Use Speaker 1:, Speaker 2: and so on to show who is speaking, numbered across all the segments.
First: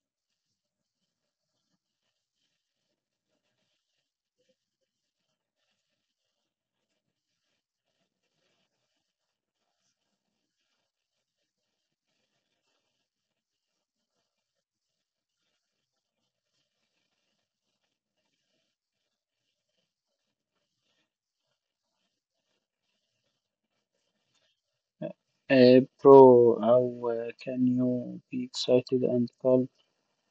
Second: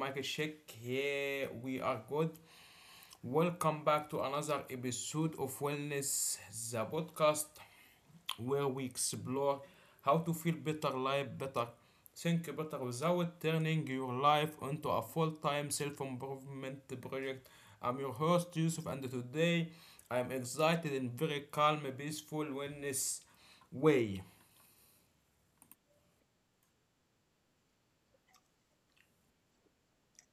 Speaker 1: mic check. Here we are good. Welcome back to another episode of Wellness, the podcast where we explore how to feel better, live better, think better without turning your life into a full time self improvement project. I'm your host, Yusuf, and today I'm excited in very calm, peaceful wellness way.
Speaker 2: Bro, how can you be excited and calm?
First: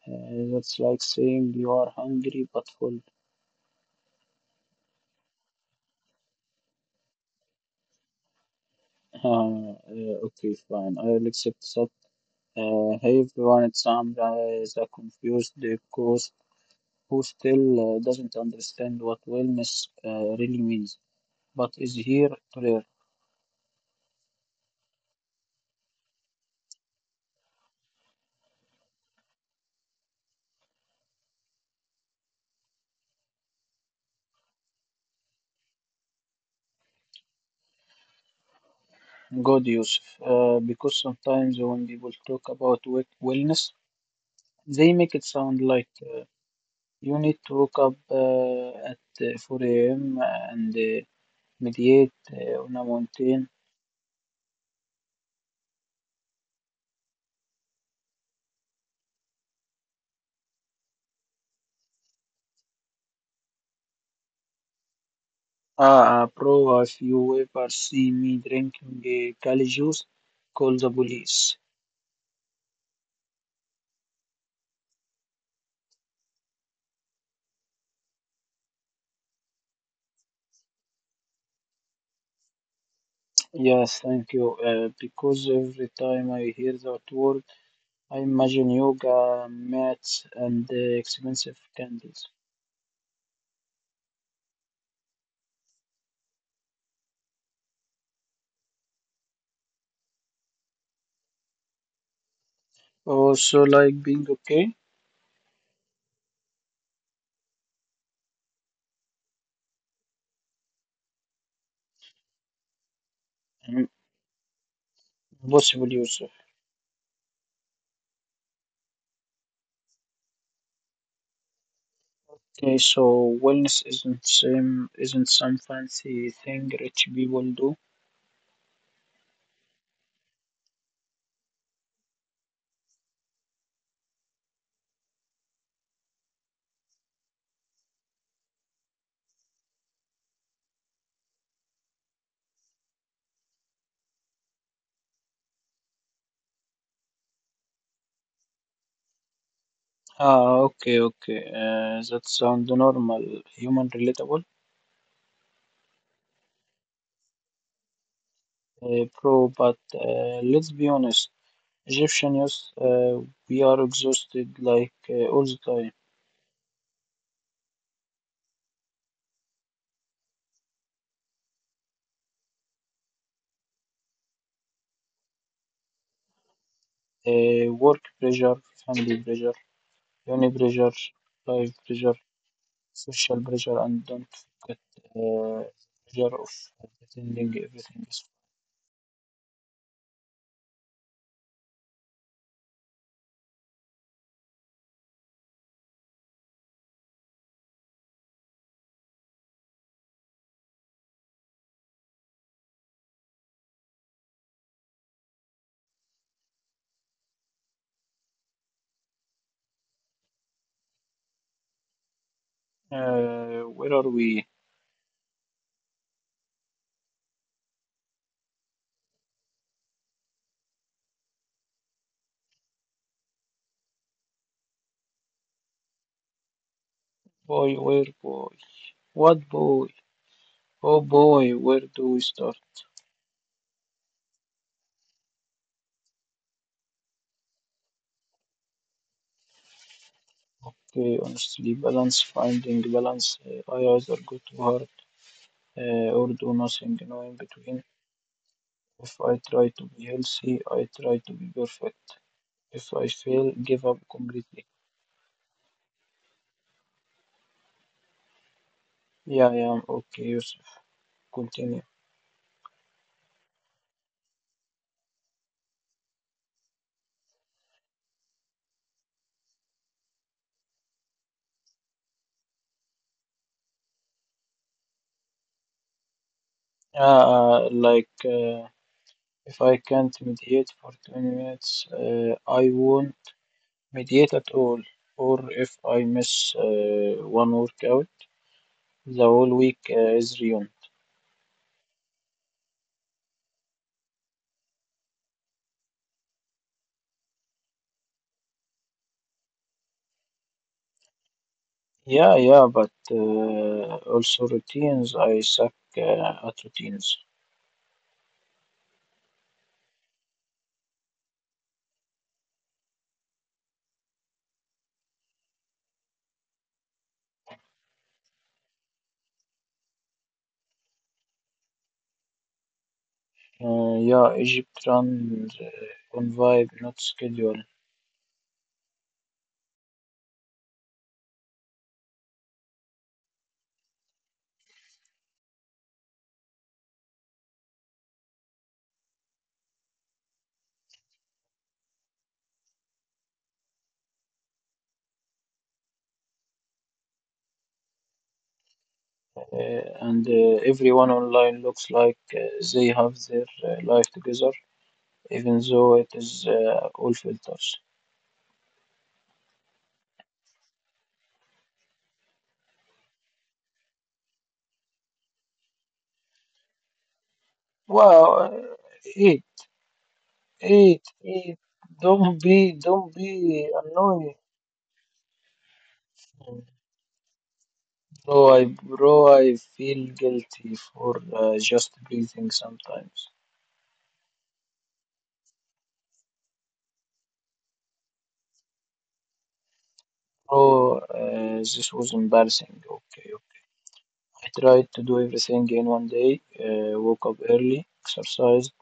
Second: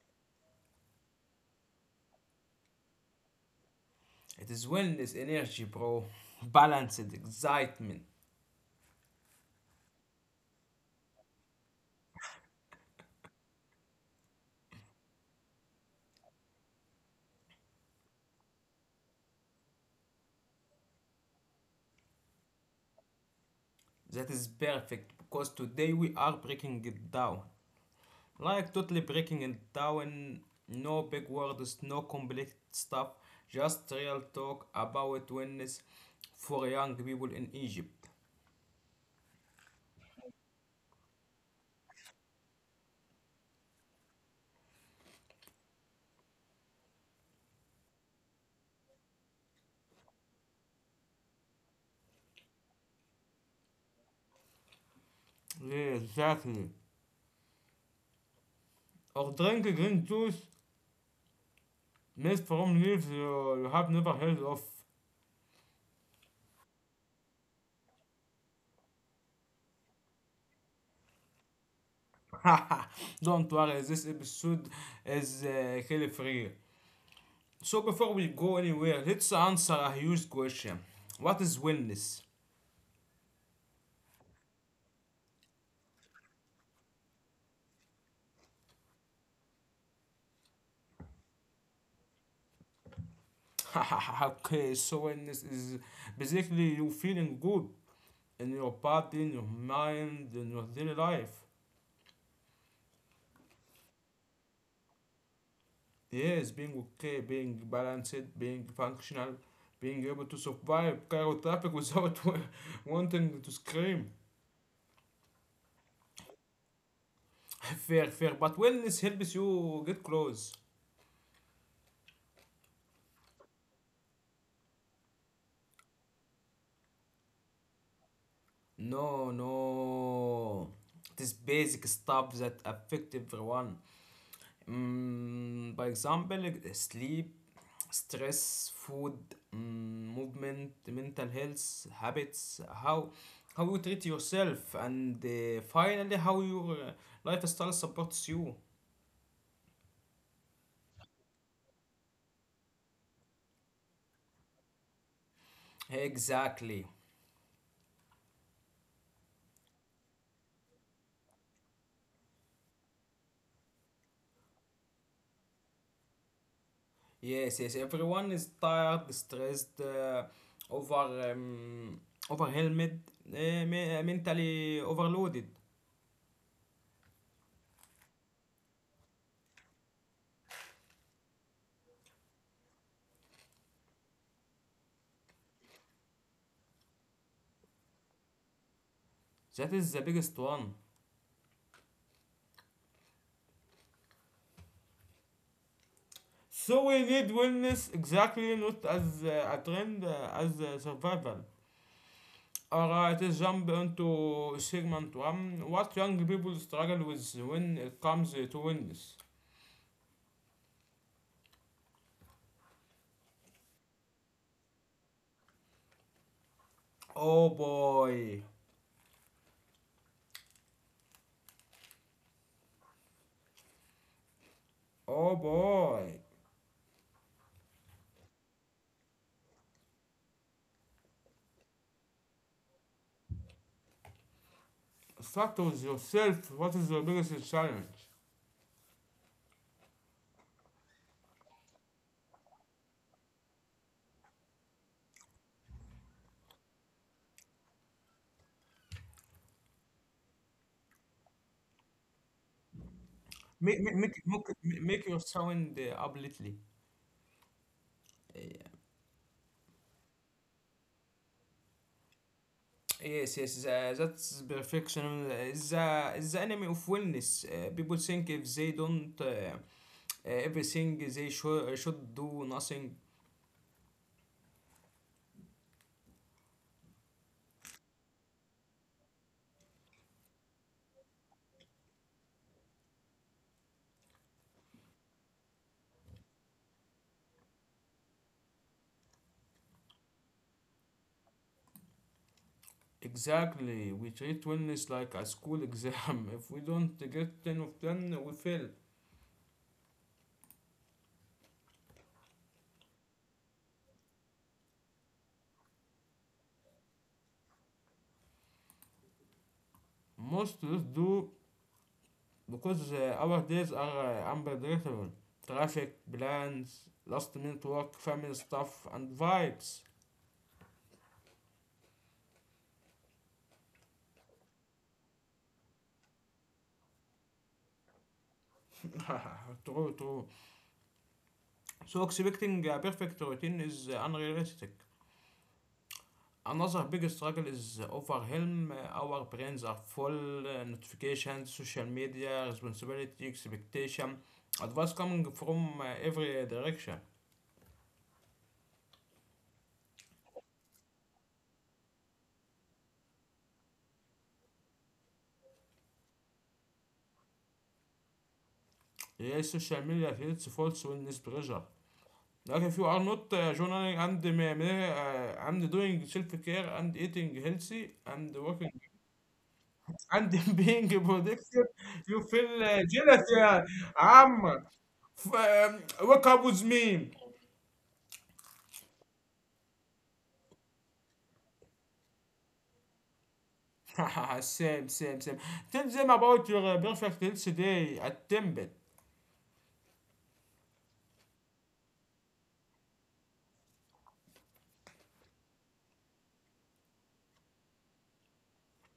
Speaker 2: That's like saying you are hungry but full.
Speaker 1: It is wellness energy, bro. Balanced excitement.
Speaker 2: Okay, fine. I'll accept that. Hey everyone, it's Amra, the confused ghost who still doesn't understand what wellness really means, but is here to learn.
Speaker 1: That is perfect because today we are breaking it down. Like totally breaking it down. No big words, no complex stuff, just real talk about wellness for young people in Egypt.
Speaker 2: Good, Yusuf. Because sometimes when people talk about wellness, they make it sound like you need to wake up at 4 a.m. and meditate on a mountain.
Speaker 1: Yeah, exactly. Or drink green juice made from leaves you have never heard of.
Speaker 2: Ah, bro, if you ever see me drinking Kali juice, call the police.
Speaker 1: Don't worry, this episode is kill free. So before we go anywhere, let's answer a huge question. What is wellness?
Speaker 2: Yes, thank you. Because every time I hear that word, I imagine yoga mats and expensive candles.
Speaker 1: Okay, so wellness is basically you feeling good in your body, in your mind, in your daily life.
Speaker 2: Also, like being okay?
Speaker 1: Yes, being okay, being balanced, being functional, being able to survive Cairo traffic without wanting to
Speaker 2: Mm,
Speaker 1: scream.
Speaker 2: possible use.
Speaker 1: Fair, fair, but wellness helps you get close.
Speaker 2: Okay, so wellness isn't some fancy thing rich people do.
Speaker 1: No, no. This basic stuff that affect everyone. By example, sleep, stress, food, movement, mental health, habits, how you treat yourself, and finally how your lifestyle supports you.
Speaker 2: Ah, okay, okay. That sounds normal, human relatable,
Speaker 1: Exactly.
Speaker 2: pro, but let's be honest, Egyptian youth, we are exhausted like all the time.
Speaker 1: Yes, yes. Everyone is tired, stressed, over um, overwhelmed, mentally overloaded.
Speaker 2: Work pressure, family pressure, uni pressure, life pressure, social pressure, and don't forget uh, pressure of pretending everything is.
Speaker 1: That is the biggest one. So we need wellness exactly not as a trend, as survival. Alright, let's jump into segment one. What young people struggle with when it comes to wellness?
Speaker 2: Where are we?
Speaker 1: Oh boy, oh boy.
Speaker 2: Boy, where boy? What boy? Oh boy, where do we start?
Speaker 1: Start with yourself. What is your biggest challenge?
Speaker 2: Okay, honestly, balance, finding balance. I either go too hard or do nothing, no in between. If I try to be healthy, I try to be perfect. If I fail,
Speaker 1: Make
Speaker 2: give
Speaker 1: make
Speaker 2: up
Speaker 1: make
Speaker 2: completely.
Speaker 1: make your sound up little.
Speaker 2: Yeah, I am okay, Yusuf, continue.
Speaker 1: Yes, yes, that's perfection. It's the enemy of wellness. People think if they don't everything they should do nothing.
Speaker 2: Like, if I can't mediate for 20 minutes, I won't mediate at all. Or if I miss one workout, the whole week is ruined.
Speaker 1: Exactly. We treat wellness like a school exam. If we don't get 10 of 10, we fail.
Speaker 2: Yeah, yeah, but also routines. I suck at routines.
Speaker 1: Most of us do because our days are unpredictable. Traffic, plans, last minute work, family stuff, and vibes.
Speaker 2: Yeah, Egypt runs on vibe, not schedule.
Speaker 1: True, true. So expecting a perfect routine is unrealistic. Another big struggle is overwhelm. Our brains are full. Notifications, social media, responsibility, expectation, advice coming from every direction.
Speaker 2: And everyone online looks like they have their life together, even though it is all filters.
Speaker 1: Yeah, social media creates false wellness pressure. Like if you are not journaling and and doing self care and eating healthy
Speaker 2: Wow,
Speaker 1: and working
Speaker 2: eat,
Speaker 1: and being
Speaker 2: eat, eat.
Speaker 1: productive, you
Speaker 2: Don't be,
Speaker 1: feel
Speaker 2: don't
Speaker 1: jealous.
Speaker 2: be
Speaker 1: Yeah,
Speaker 2: annoying.
Speaker 1: I'm. F- um, Wake up with me.
Speaker 2: Bro, I feel guilty for just breathing sometimes.
Speaker 1: Same, same, same. Tell them about your perfect health today at Temple.
Speaker 2: Bro, this was embarrassing. Okay, okay. I tried to do everything in one day. Woke up early, exercised,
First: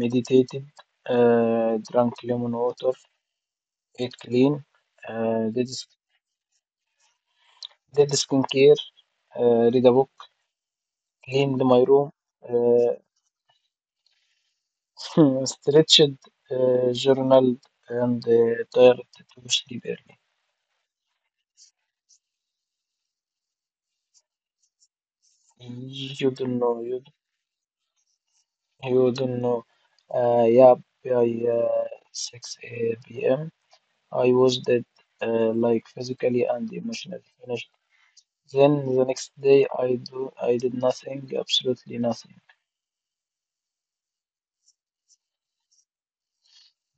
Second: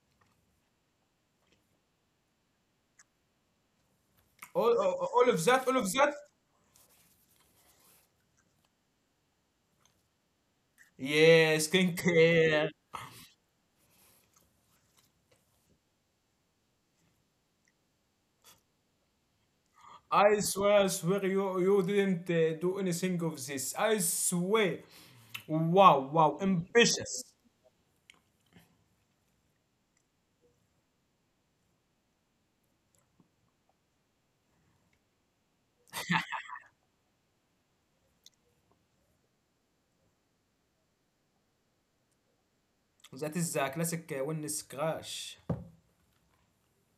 Speaker 2: meditated, drank lemon water, ate clean,
Speaker 1: All
Speaker 2: uh,
Speaker 1: of
Speaker 2: did
Speaker 1: that, all of that.
Speaker 2: did skincare, read a book,
Speaker 1: Yeah,
Speaker 2: cleaned my room,
Speaker 1: skincare.
Speaker 2: uh, stretched, journaled, and tried to sleep early.
Speaker 1: I swear, you didn't do anything of this. I swear. Wow,
Speaker 2: You
Speaker 1: wow,
Speaker 2: don't know, you
Speaker 1: ambitious.
Speaker 2: you don't know. Yeah, by 6 p.m. I was dead, like physically and emotionally finished. Then the next day, I did nothing, absolutely nothing.
Speaker 1: That is a classic wellness crash.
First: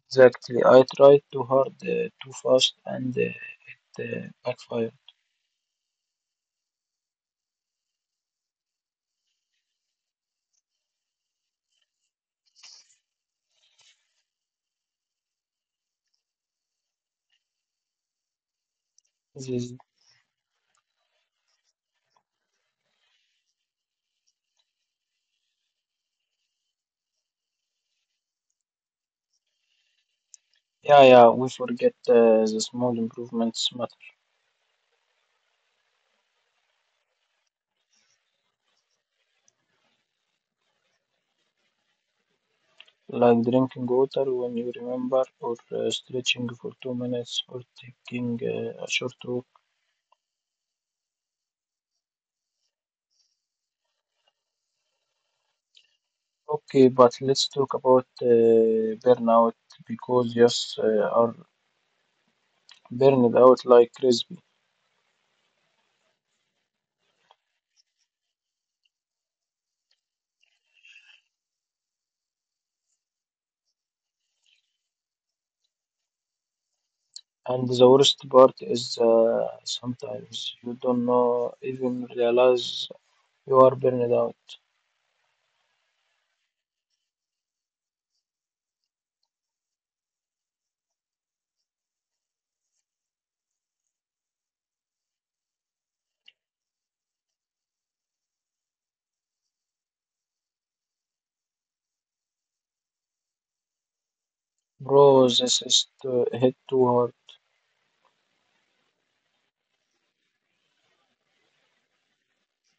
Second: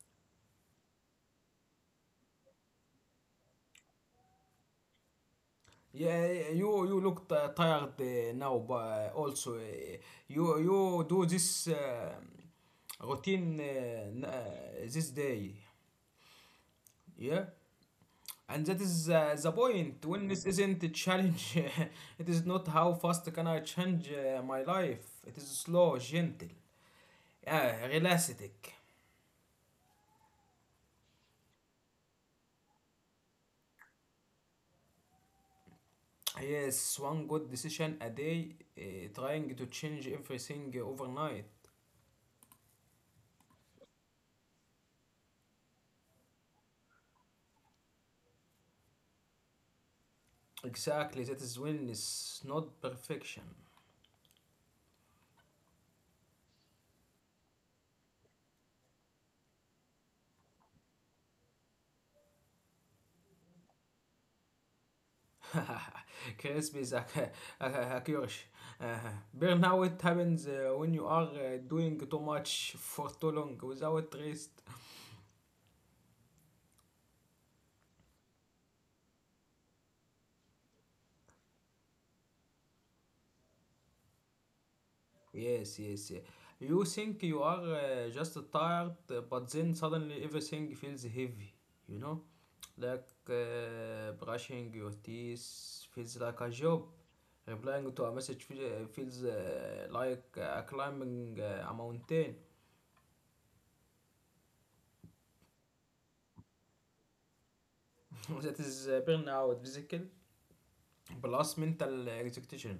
Speaker 2: Exactly, I tried too hard, too fast, and it backfired.
Speaker 1: Yeah, you look tired now, but also you do this routine this day. Yeah. And that is the
Speaker 2: This,
Speaker 1: point. Wellness isn't a challenge. It is not how fast can I change my life. It is slow, gentle, yeah, realistic.
Speaker 2: yeah, yeah, we forget the small improvements matter.
Speaker 1: Yes, one good decision a day, trying to change everything overnight.
Speaker 2: Like drinking water when you remember, or stretching for 2 minutes, or taking a short walk.
Speaker 1: Exactly, that is wellness, not perfection.
Speaker 2: Okay, but let's talk about burnout because yes, are burned out like crispy.
Speaker 1: Crisp is a, a curse. Uh, Burnout happens when you are doing too much for too long without rest.
Speaker 2: And the worst part is sometimes you don't know even realize you are burned out.
Speaker 1: Yes, yes. Yeah. You think you are just tired, but then suddenly everything feels heavy, you know? Like brushing your teeth feels like a job. Replying to a message feels like climbing a mountain.
Speaker 2: Bro, this is to hit too hard.
Speaker 1: That is burnout, physical, plus mental exhaustion.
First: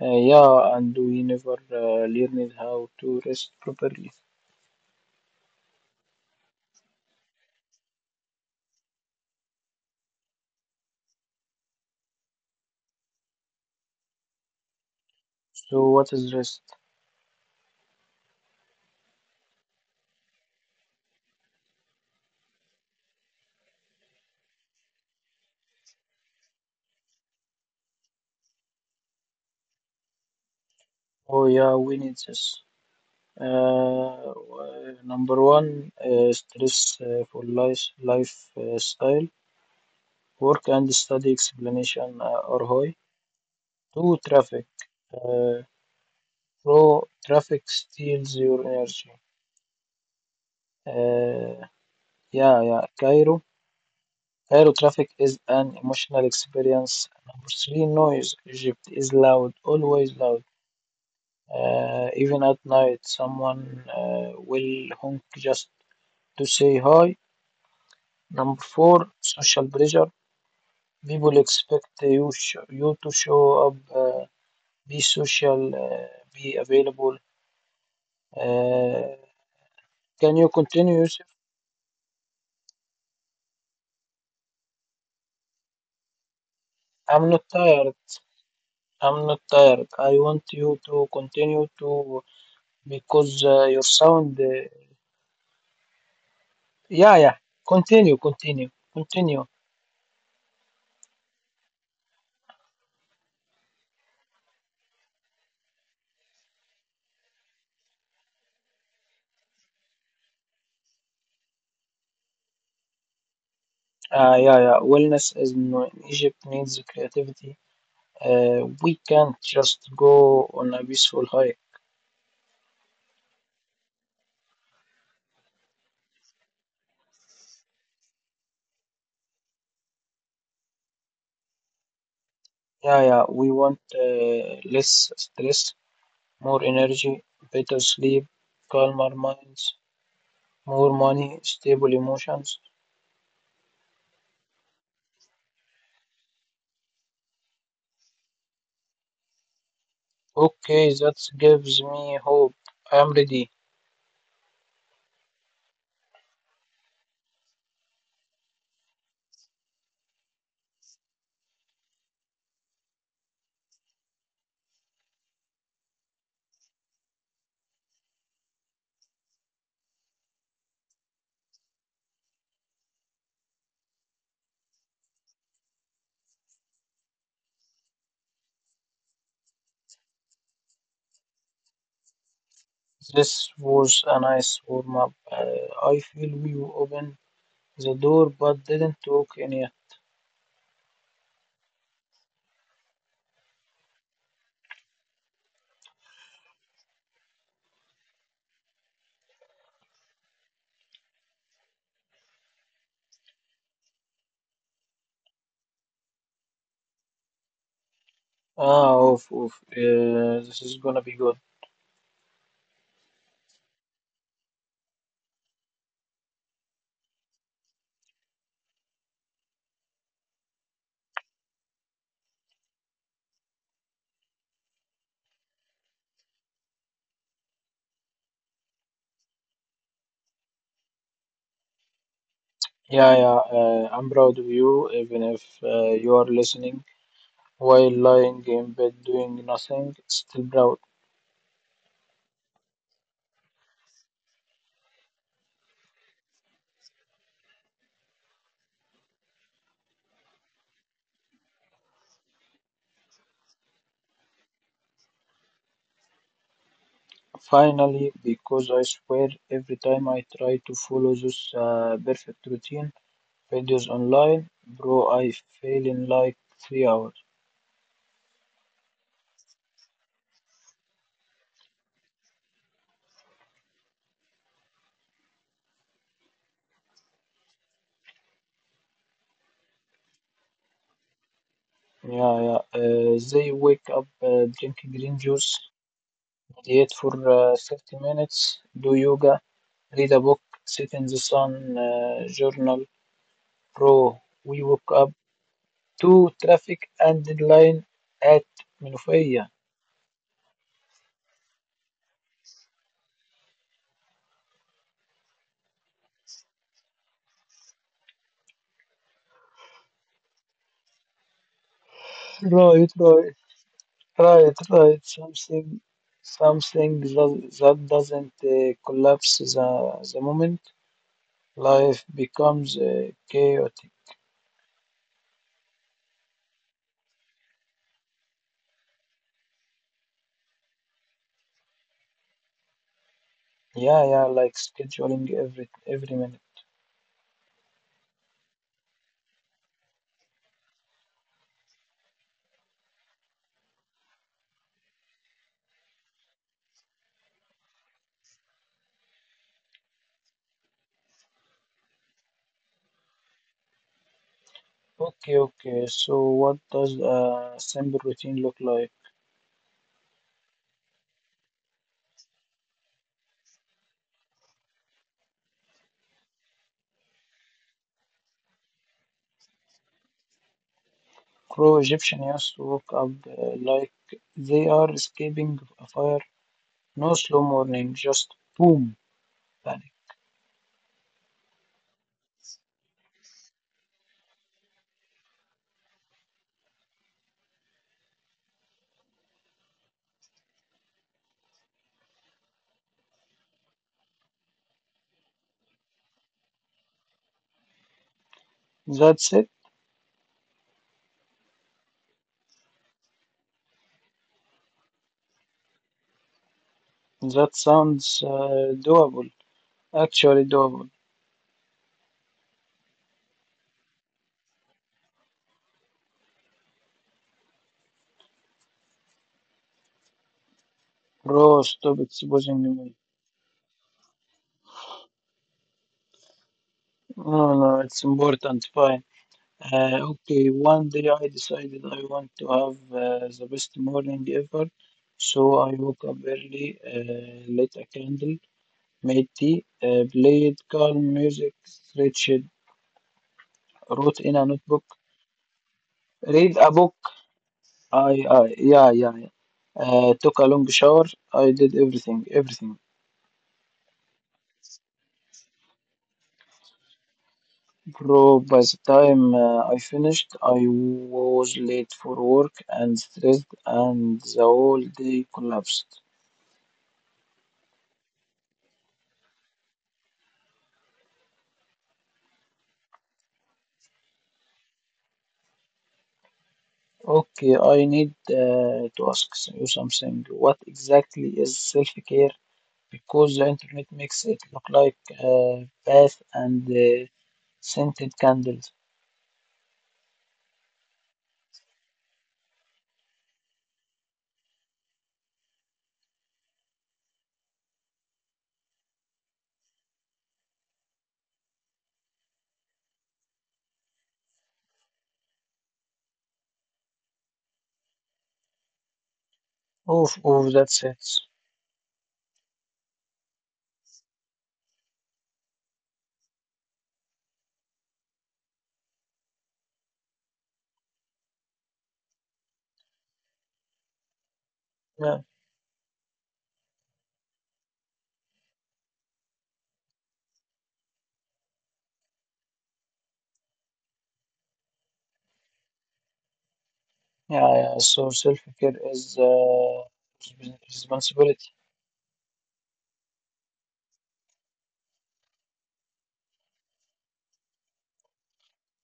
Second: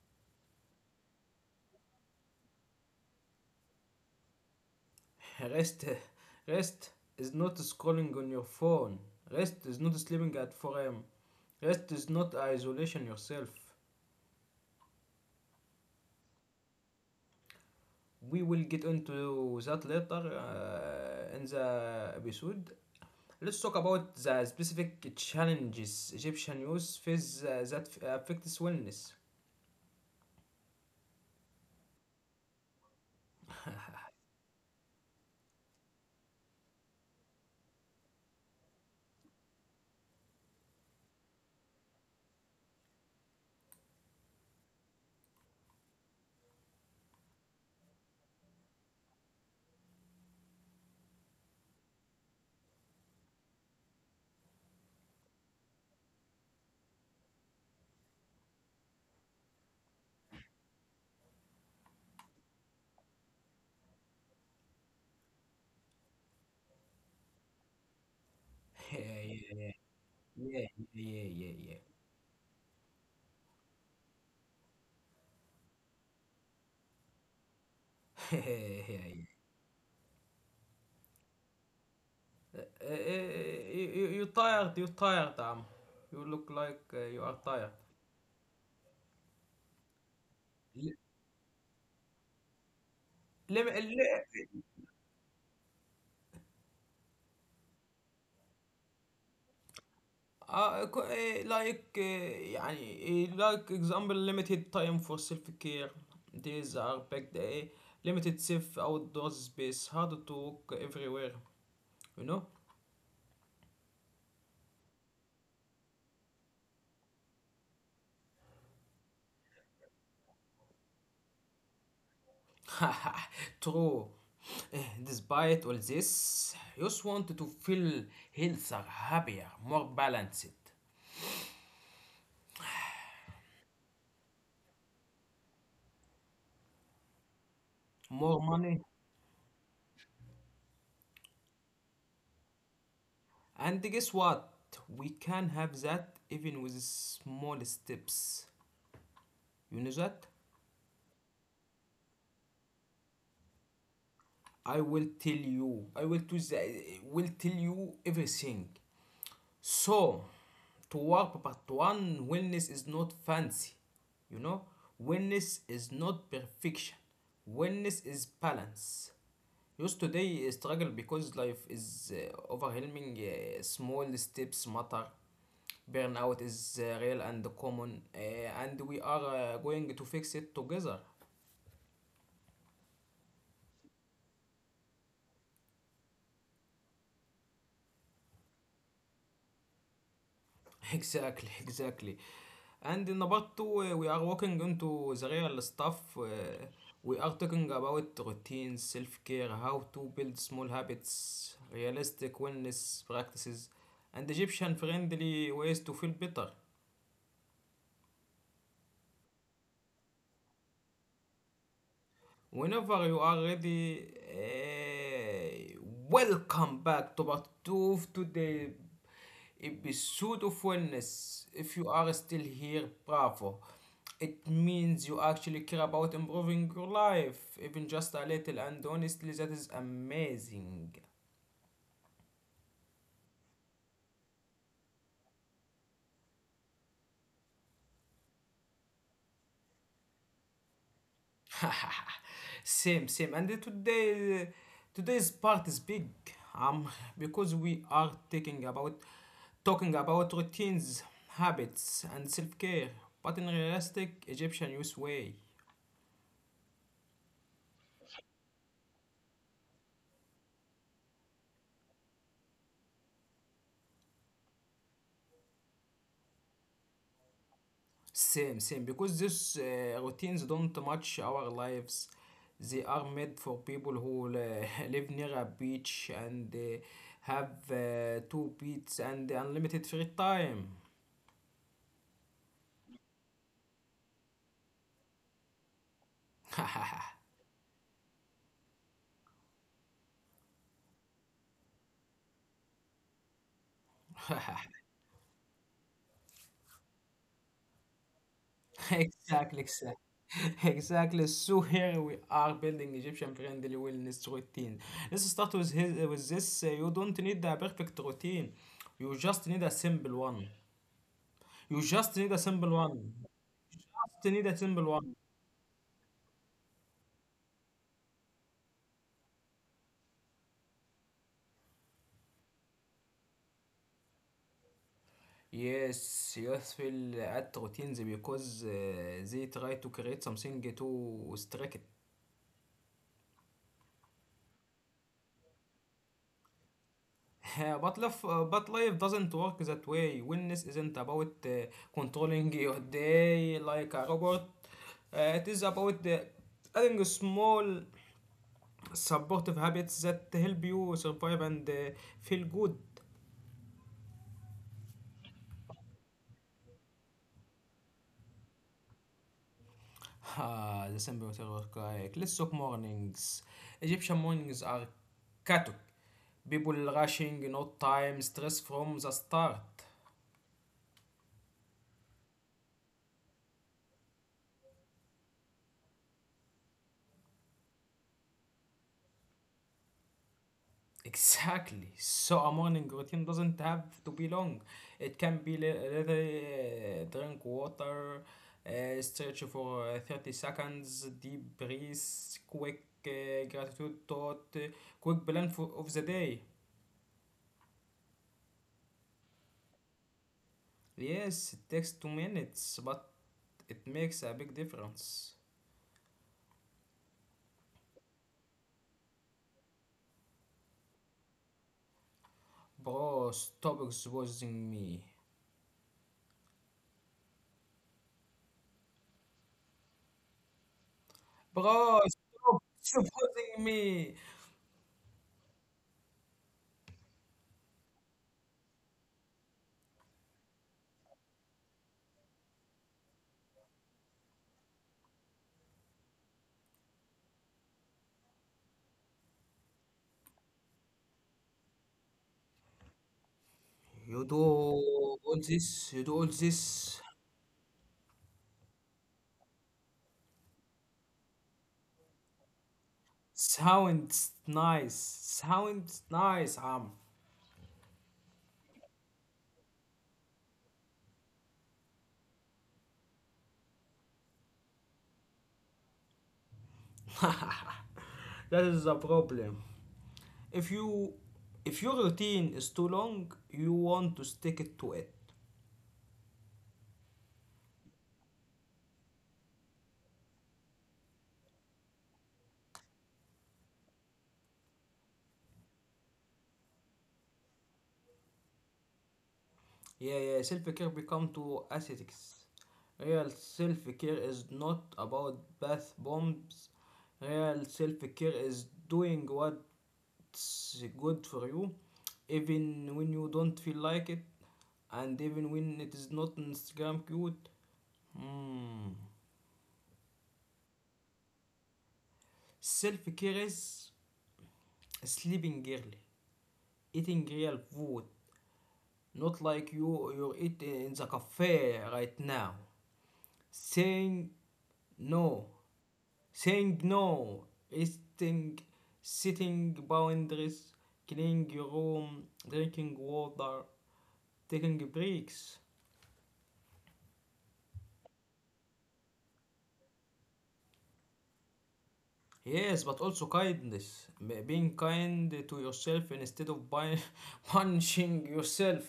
Speaker 2: Yeah, and we never learned how to rest properly.
Speaker 1: Rest, rest is not scrolling on your phone. Rest is not sleeping at 4 a.m. Rest is not isolation yourself.
Speaker 2: So what is rest?
Speaker 1: We will get into that later in the episode. Let's talk about the specific challenges Egyptian youth face that affects wellness.
Speaker 2: Oh yeah, we need this. Number one, stress for lifestyle, work and study explanation are high. Two, traffic. Uh, Pro traffic steals your energy. Uh, yeah, yeah. Cairo traffic is an emotional experience. Number three, noise. Egypt is loud, always loud. Even at night, someone will honk just to say hi. Number four,
Speaker 1: Yeah, yeah,
Speaker 2: social pressure.
Speaker 1: yeah,
Speaker 2: People
Speaker 1: yeah, yeah,
Speaker 2: expect you to show up, be social, be available.
Speaker 1: yeah, yeah. Yeah.
Speaker 2: Uh, can you continue, Yusuf?
Speaker 1: Uh, uh, you're tired, you're tired, Am. You look like you are
Speaker 2: I'm not
Speaker 1: tired.
Speaker 2: tired. I'm not tired. I want you to continue to because
Speaker 1: Lim
Speaker 2: your
Speaker 1: li-
Speaker 2: sound. Yeah, yeah. Continue, continue, continue.
Speaker 1: co- eh, Like example limited time for self-care. These are packed. Limited safe outdoor space. Hard to walk everywhere. You know.
Speaker 2: Yeah, yeah. Wellness is no- in Egypt needs creativity. We can't just go on a peaceful hike.
Speaker 1: True. Despite all this, you just want to feel healthier, happier, more balanced,
Speaker 2: Yeah, yeah, we want less stress, more energy, better sleep,
Speaker 1: more money.
Speaker 2: calmer minds, more money, stable emotions.
Speaker 1: And guess what? We can have that even with small steps. You know that?
Speaker 2: Okay, that gives me hope. I'm ready.
Speaker 1: I will tell you. I will tell you everything. So, to work but one wellness is not fancy, you know. Wellness is not perfection. Wellness is balance. Just today struggle because life is overwhelming. Small steps matter. Burnout is real and common, and we are going to fix it together.
Speaker 2: This was a nice warm up. I feel we opened the door but didn't talk any.
Speaker 1: Exactly, exactly. And number two, we are walking into the real stuff. We are talking about routines, self care, how to build small habits, realistic wellness practices, and Egyptian friendly ways to feel better.
Speaker 2: Ah, oof, oof. This is gonna be good.
Speaker 1: Whenever you are ready, welcome back to part two of today's episode of Wellness. If you are still here, bravo. It means you actually care about improving your life, even just a little, and honestly, that is amazing.
Speaker 2: Yeah, yeah, I'm proud of you, even if you are listening while lying in bed doing nothing, still proud.
Speaker 1: Same, same, and today's part is big um because we are taking about talking about routines, habits, and self-care, but in realistic Egyptian use way.
Speaker 2: Finally, because I swear every time I try to follow this perfect routine videos online, bro, I fail in like 3 hours.
Speaker 1: Same, same, because these routines don't match our lives. They are made for people who live near a beach and have two beats and unlimited free time.
Speaker 2: Yeah, yeah. They wake up, drink green juice, meditate for 30 minutes, do yoga, read a book, sit in the sun, journal. Bro, we woke up to traffic and line at Minofia.
Speaker 1: Exactly, exactly. Exactly. So here we are building Egyptian friendly wellness routine. Let's start with with this. You don't need a perfect routine. You just need a simple one. You just need a simple
Speaker 2: Bro, you
Speaker 1: one.
Speaker 2: try,
Speaker 1: Just need a
Speaker 2: right,
Speaker 1: simple
Speaker 2: right.
Speaker 1: one.
Speaker 2: Something that doesn't collapse the moment. Life becomes chaotic.
Speaker 1: Yes, yes, will add routines because they try to create something too strict.
Speaker 2: Yeah, yeah, like scheduling every minute.
Speaker 1: But life doesn't work that way. Wellness isn't about controlling your day like a robot. It is about adding small supportive habits that help you survive and feel good.
Speaker 2: Okay, okay. So what does a simple routine look like?
Speaker 1: Ah, the simple work correct. Let's talk mornings. Egyptian mornings are chaotic. People rushing, no time, stress from the start.
Speaker 2: Crow Egyptian used to wake up like they are escaping a fire. No slow morning, just boom, panic.
Speaker 1: Exactly. So a morning routine doesn't have to be long. It can be literally drink water, stretch for 30 seconds, deep breath, quick gratitude thought, quick plan of the day.
Speaker 2: That's it.
Speaker 1: Yes, it takes 2 minutes, but it makes a big difference.
Speaker 2: That sounds doable. Actually doable.
Speaker 1: Bro, stop exposing me.
Speaker 2: Bro,
Speaker 1: Bro,
Speaker 2: stop
Speaker 1: stop
Speaker 2: exposing me.
Speaker 1: exposing me.
Speaker 2: No, no, it's important. Fine. Okay, one day I decided I want to have the best morning ever. So I woke up early, lit a candle, made tea, played calm music, stretched,
Speaker 1: You do
Speaker 2: wrote in a notebook,
Speaker 1: all this, you do all
Speaker 2: read a
Speaker 1: this.
Speaker 2: book. I yeah, yeah, yeah. Took a long shower. I did everything, everything.
Speaker 1: Sounds nice. Sounds nice, Am.
Speaker 2: Bro, by the time I finished, I was late for work and stressed, and the whole day collapsed.
Speaker 1: That is the problem. If you if your routine is too long, you want to stick it to it.
Speaker 2: Okay, I need to ask you something. What exactly is self-care? Because the internet makes it look like bath and scented candles.
Speaker 1: Yeah, yeah, self-care become too aesthetics. Real self-care is not about bath bombs. Real self-care is doing what's good for you, even when you don't feel like it, and even when it is not Instagram cute. Hmm.
Speaker 2: Oof, oof, that's it.
Speaker 1: Self care is sleeping early, eating real food, not like you eat in the cafe right now. Saying no,
Speaker 2: Yeah,
Speaker 1: saying no, resting, setting boundaries, cleaning your room, drinking water, taking breaks.
Speaker 2: yeah, yeah. So self-care is responsibility.
Speaker 1: Yes, but also kindness. Being kind to yourself instead of punching yourself.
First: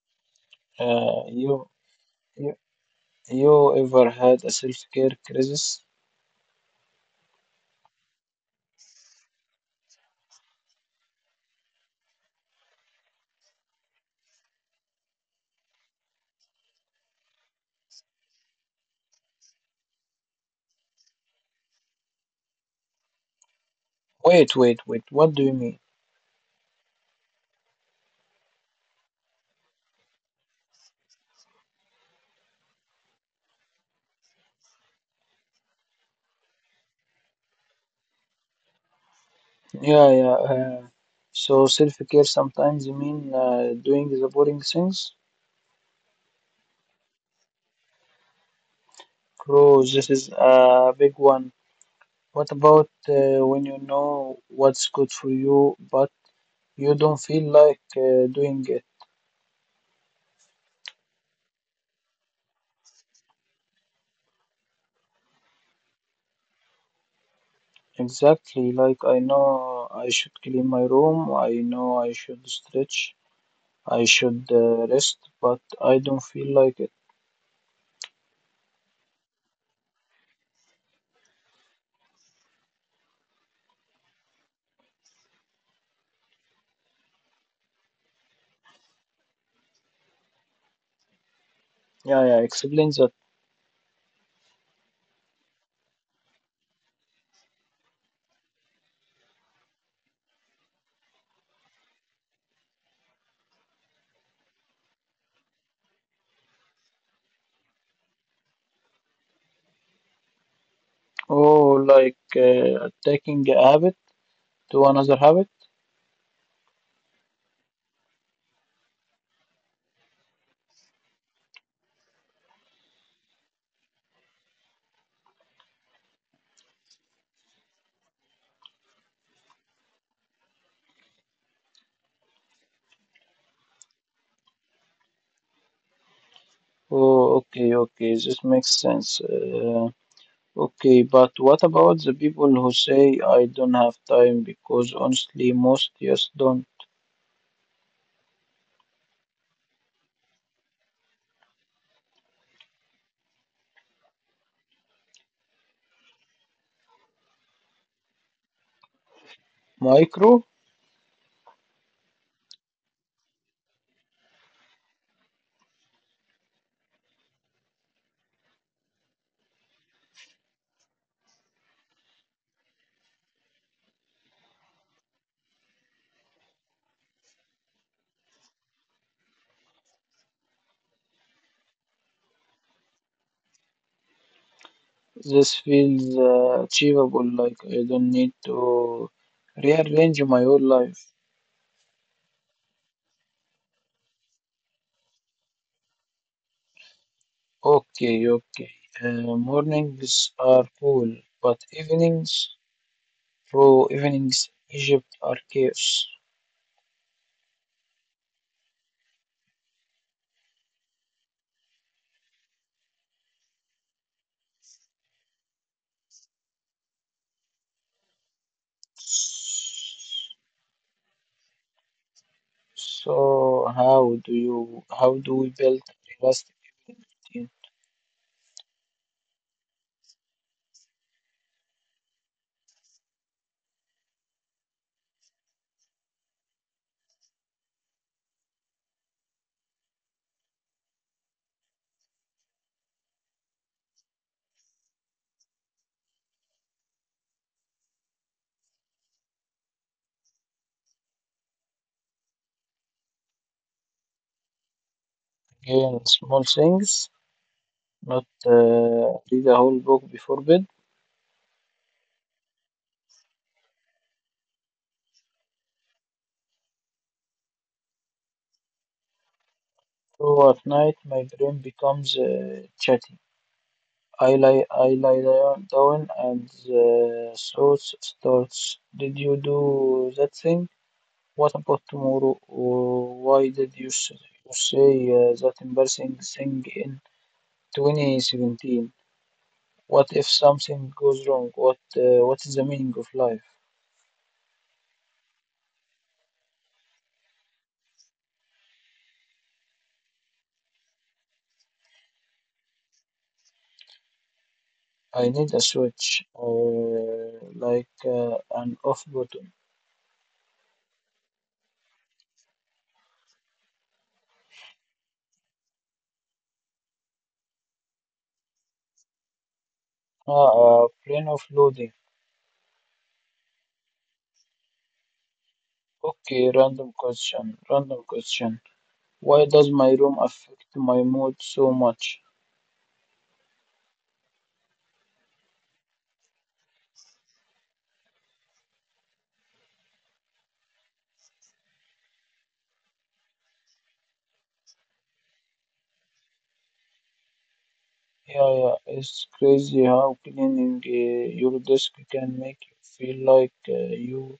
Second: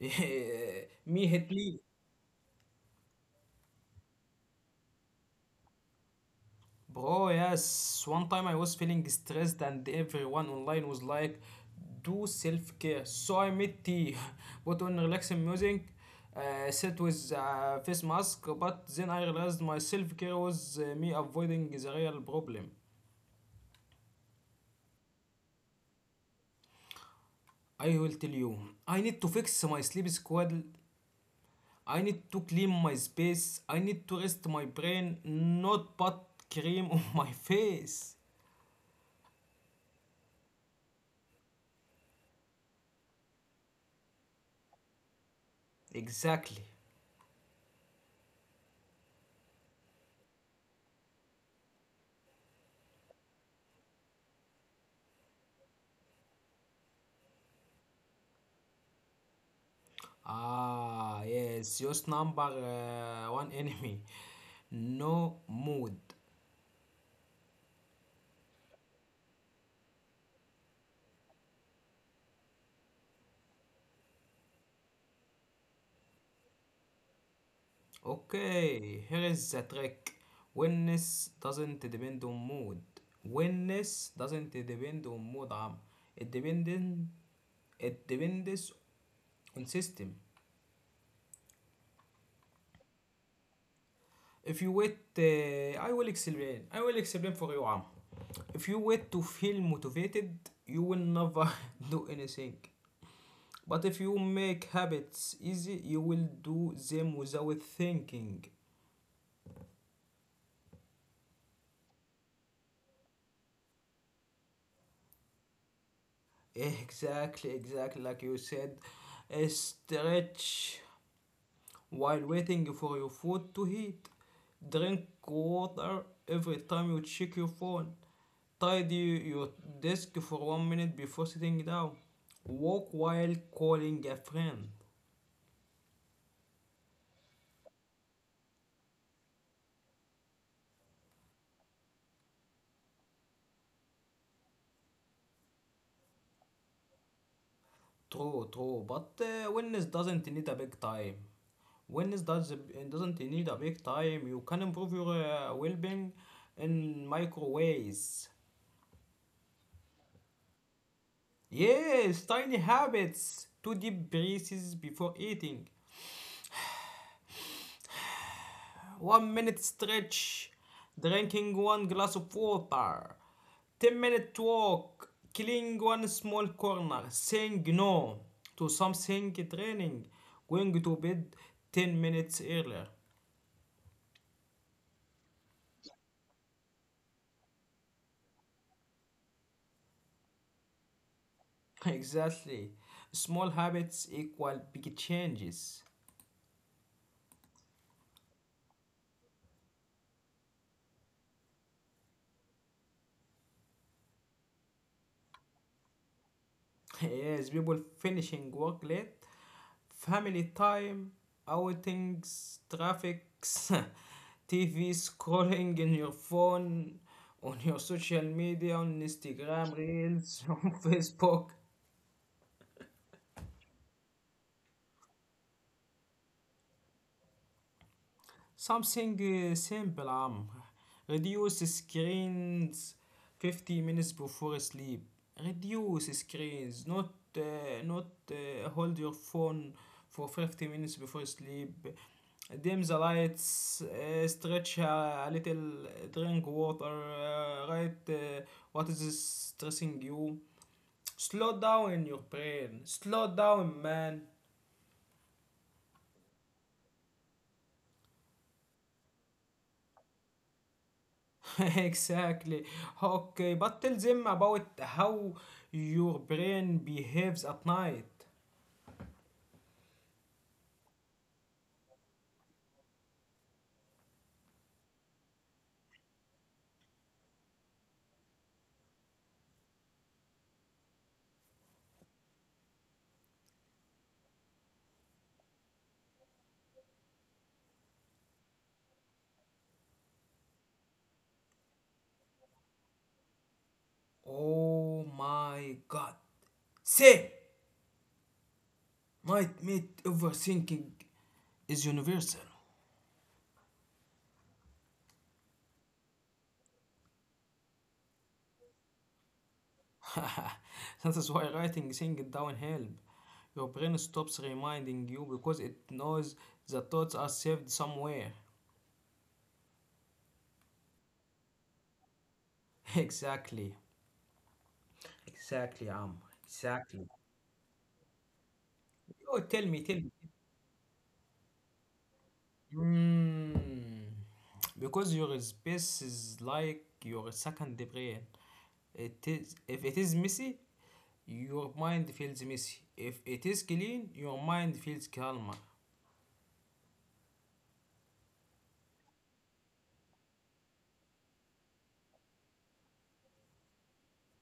Speaker 2: Uh,
Speaker 1: Me at
Speaker 2: you.
Speaker 1: least.
Speaker 2: you You ever had a self-care crisis?
Speaker 1: Bro, yes. One time I was feeling stressed and everyone online was like, do self care. So I made tea, put on relaxing music, sit with a face mask, but then I realized my self care was me avoiding the real problem.
Speaker 2: Wait, wait, wait. What do you mean?
Speaker 1: I will tell you, I need to fix my sleep schedule. I need to clean my space. I need to rest my brain, not put cream on my face.
Speaker 2: Yeah, yeah. So self-care sometimes you mean doing the boring things?
Speaker 1: Exactly.
Speaker 2: Bro, this is a big one. What about when you know what's good for you, but you don't feel like doing it?
Speaker 1: Ah, yes, just number one enemy. No mood.
Speaker 2: Exactly. Like I know I should clean my room. I know I should stretch. I should rest, but I don't feel like it.
Speaker 1: Okay, here is the trick. Wellness doesn't depend on mood. Wellness doesn't depend on mood. It depends. It depends on system.
Speaker 2: Yeah, yeah. Explain that.
Speaker 1: If you wait, I will explain. I will explain for you, Am. If you wait to feel motivated, you will never do anything. But if you make habits easy, you will do them without thinking.
Speaker 2: Oh, like taking a habit to another habit?
Speaker 1: Exactly, exactly like you said. A stretch while waiting for your food to heat. Drink water every time you check your phone. Tidy your desk for 1 minute before sitting down. Walk while calling a friend.
Speaker 2: Oh, okay, okay, this makes sense. Okay, but what about the people who say I don't have time? Because honestly, most just don't.
Speaker 1: True, true. But wellness doesn't need a big time. Wellness doesn't need a big time. You can improve your well being in micro ways.
Speaker 2: Micro,
Speaker 1: Yes, tiny habits. Two deep breaths before eating. 1 minute stretch. Drinking one glass of water. 10-minute walk. Cleaning one small corner. Saying no to something training. Going to bed 10 minutes earlier.
Speaker 2: this feels achievable, like I don't need to rearrange my whole life.
Speaker 1: Exactly. Small habits equal big changes.
Speaker 2: Okay, okay. Mornings are cool, but evenings, bro, evenings, Egypt are chaos.
Speaker 1: Yes, people finishing work late, family time, outings, traffics, TV scrolling in your phone, on your social media, on Instagram, Reels, on Facebook.
Speaker 2: So how do we build trust in
Speaker 1: Something simple, reduce screens 50 minutes before sleep. Reduce screens, not hold your phone for 50 minutes before sleep. Dim the lights, stretch a little, drink water, write what is stressing you. Slow down in your brain. Slow down, man.
Speaker 2: again small things, not read a whole book before bed.
Speaker 1: Exactly. Okay, but tell them about how your brain behaves at night.
Speaker 2: So at night my brain becomes chatty. I lie down and the thoughts starts. Did you do that thing? What about tomorrow? Or why did you say that embarrassing thing in 2017? What if something goes wrong? What is the meaning of life?
Speaker 1: Oh my god. Say, nightmare overthinking is universal.
Speaker 2: I need a switch, like an off button.
Speaker 1: That is why writing things down help. Your brain stops reminding you because it knows the thoughts are saved somewhere.
Speaker 2: Ah, a plane of loading.
Speaker 1: Exactly. Exactly, Amr.
Speaker 2: Okay, random
Speaker 1: Exactly.
Speaker 2: question. Random question.
Speaker 1: Oh,
Speaker 2: Why
Speaker 1: tell
Speaker 2: does
Speaker 1: me,
Speaker 2: my
Speaker 1: tell me.
Speaker 2: room affect my mood so much?
Speaker 1: Mm, because your space is like your second brain. It is, if it is messy, your mind feels messy. If it is clean, your mind feels calmer.
Speaker 2: Yeah, yeah, it's crazy how cleaning your desk can make you feel like you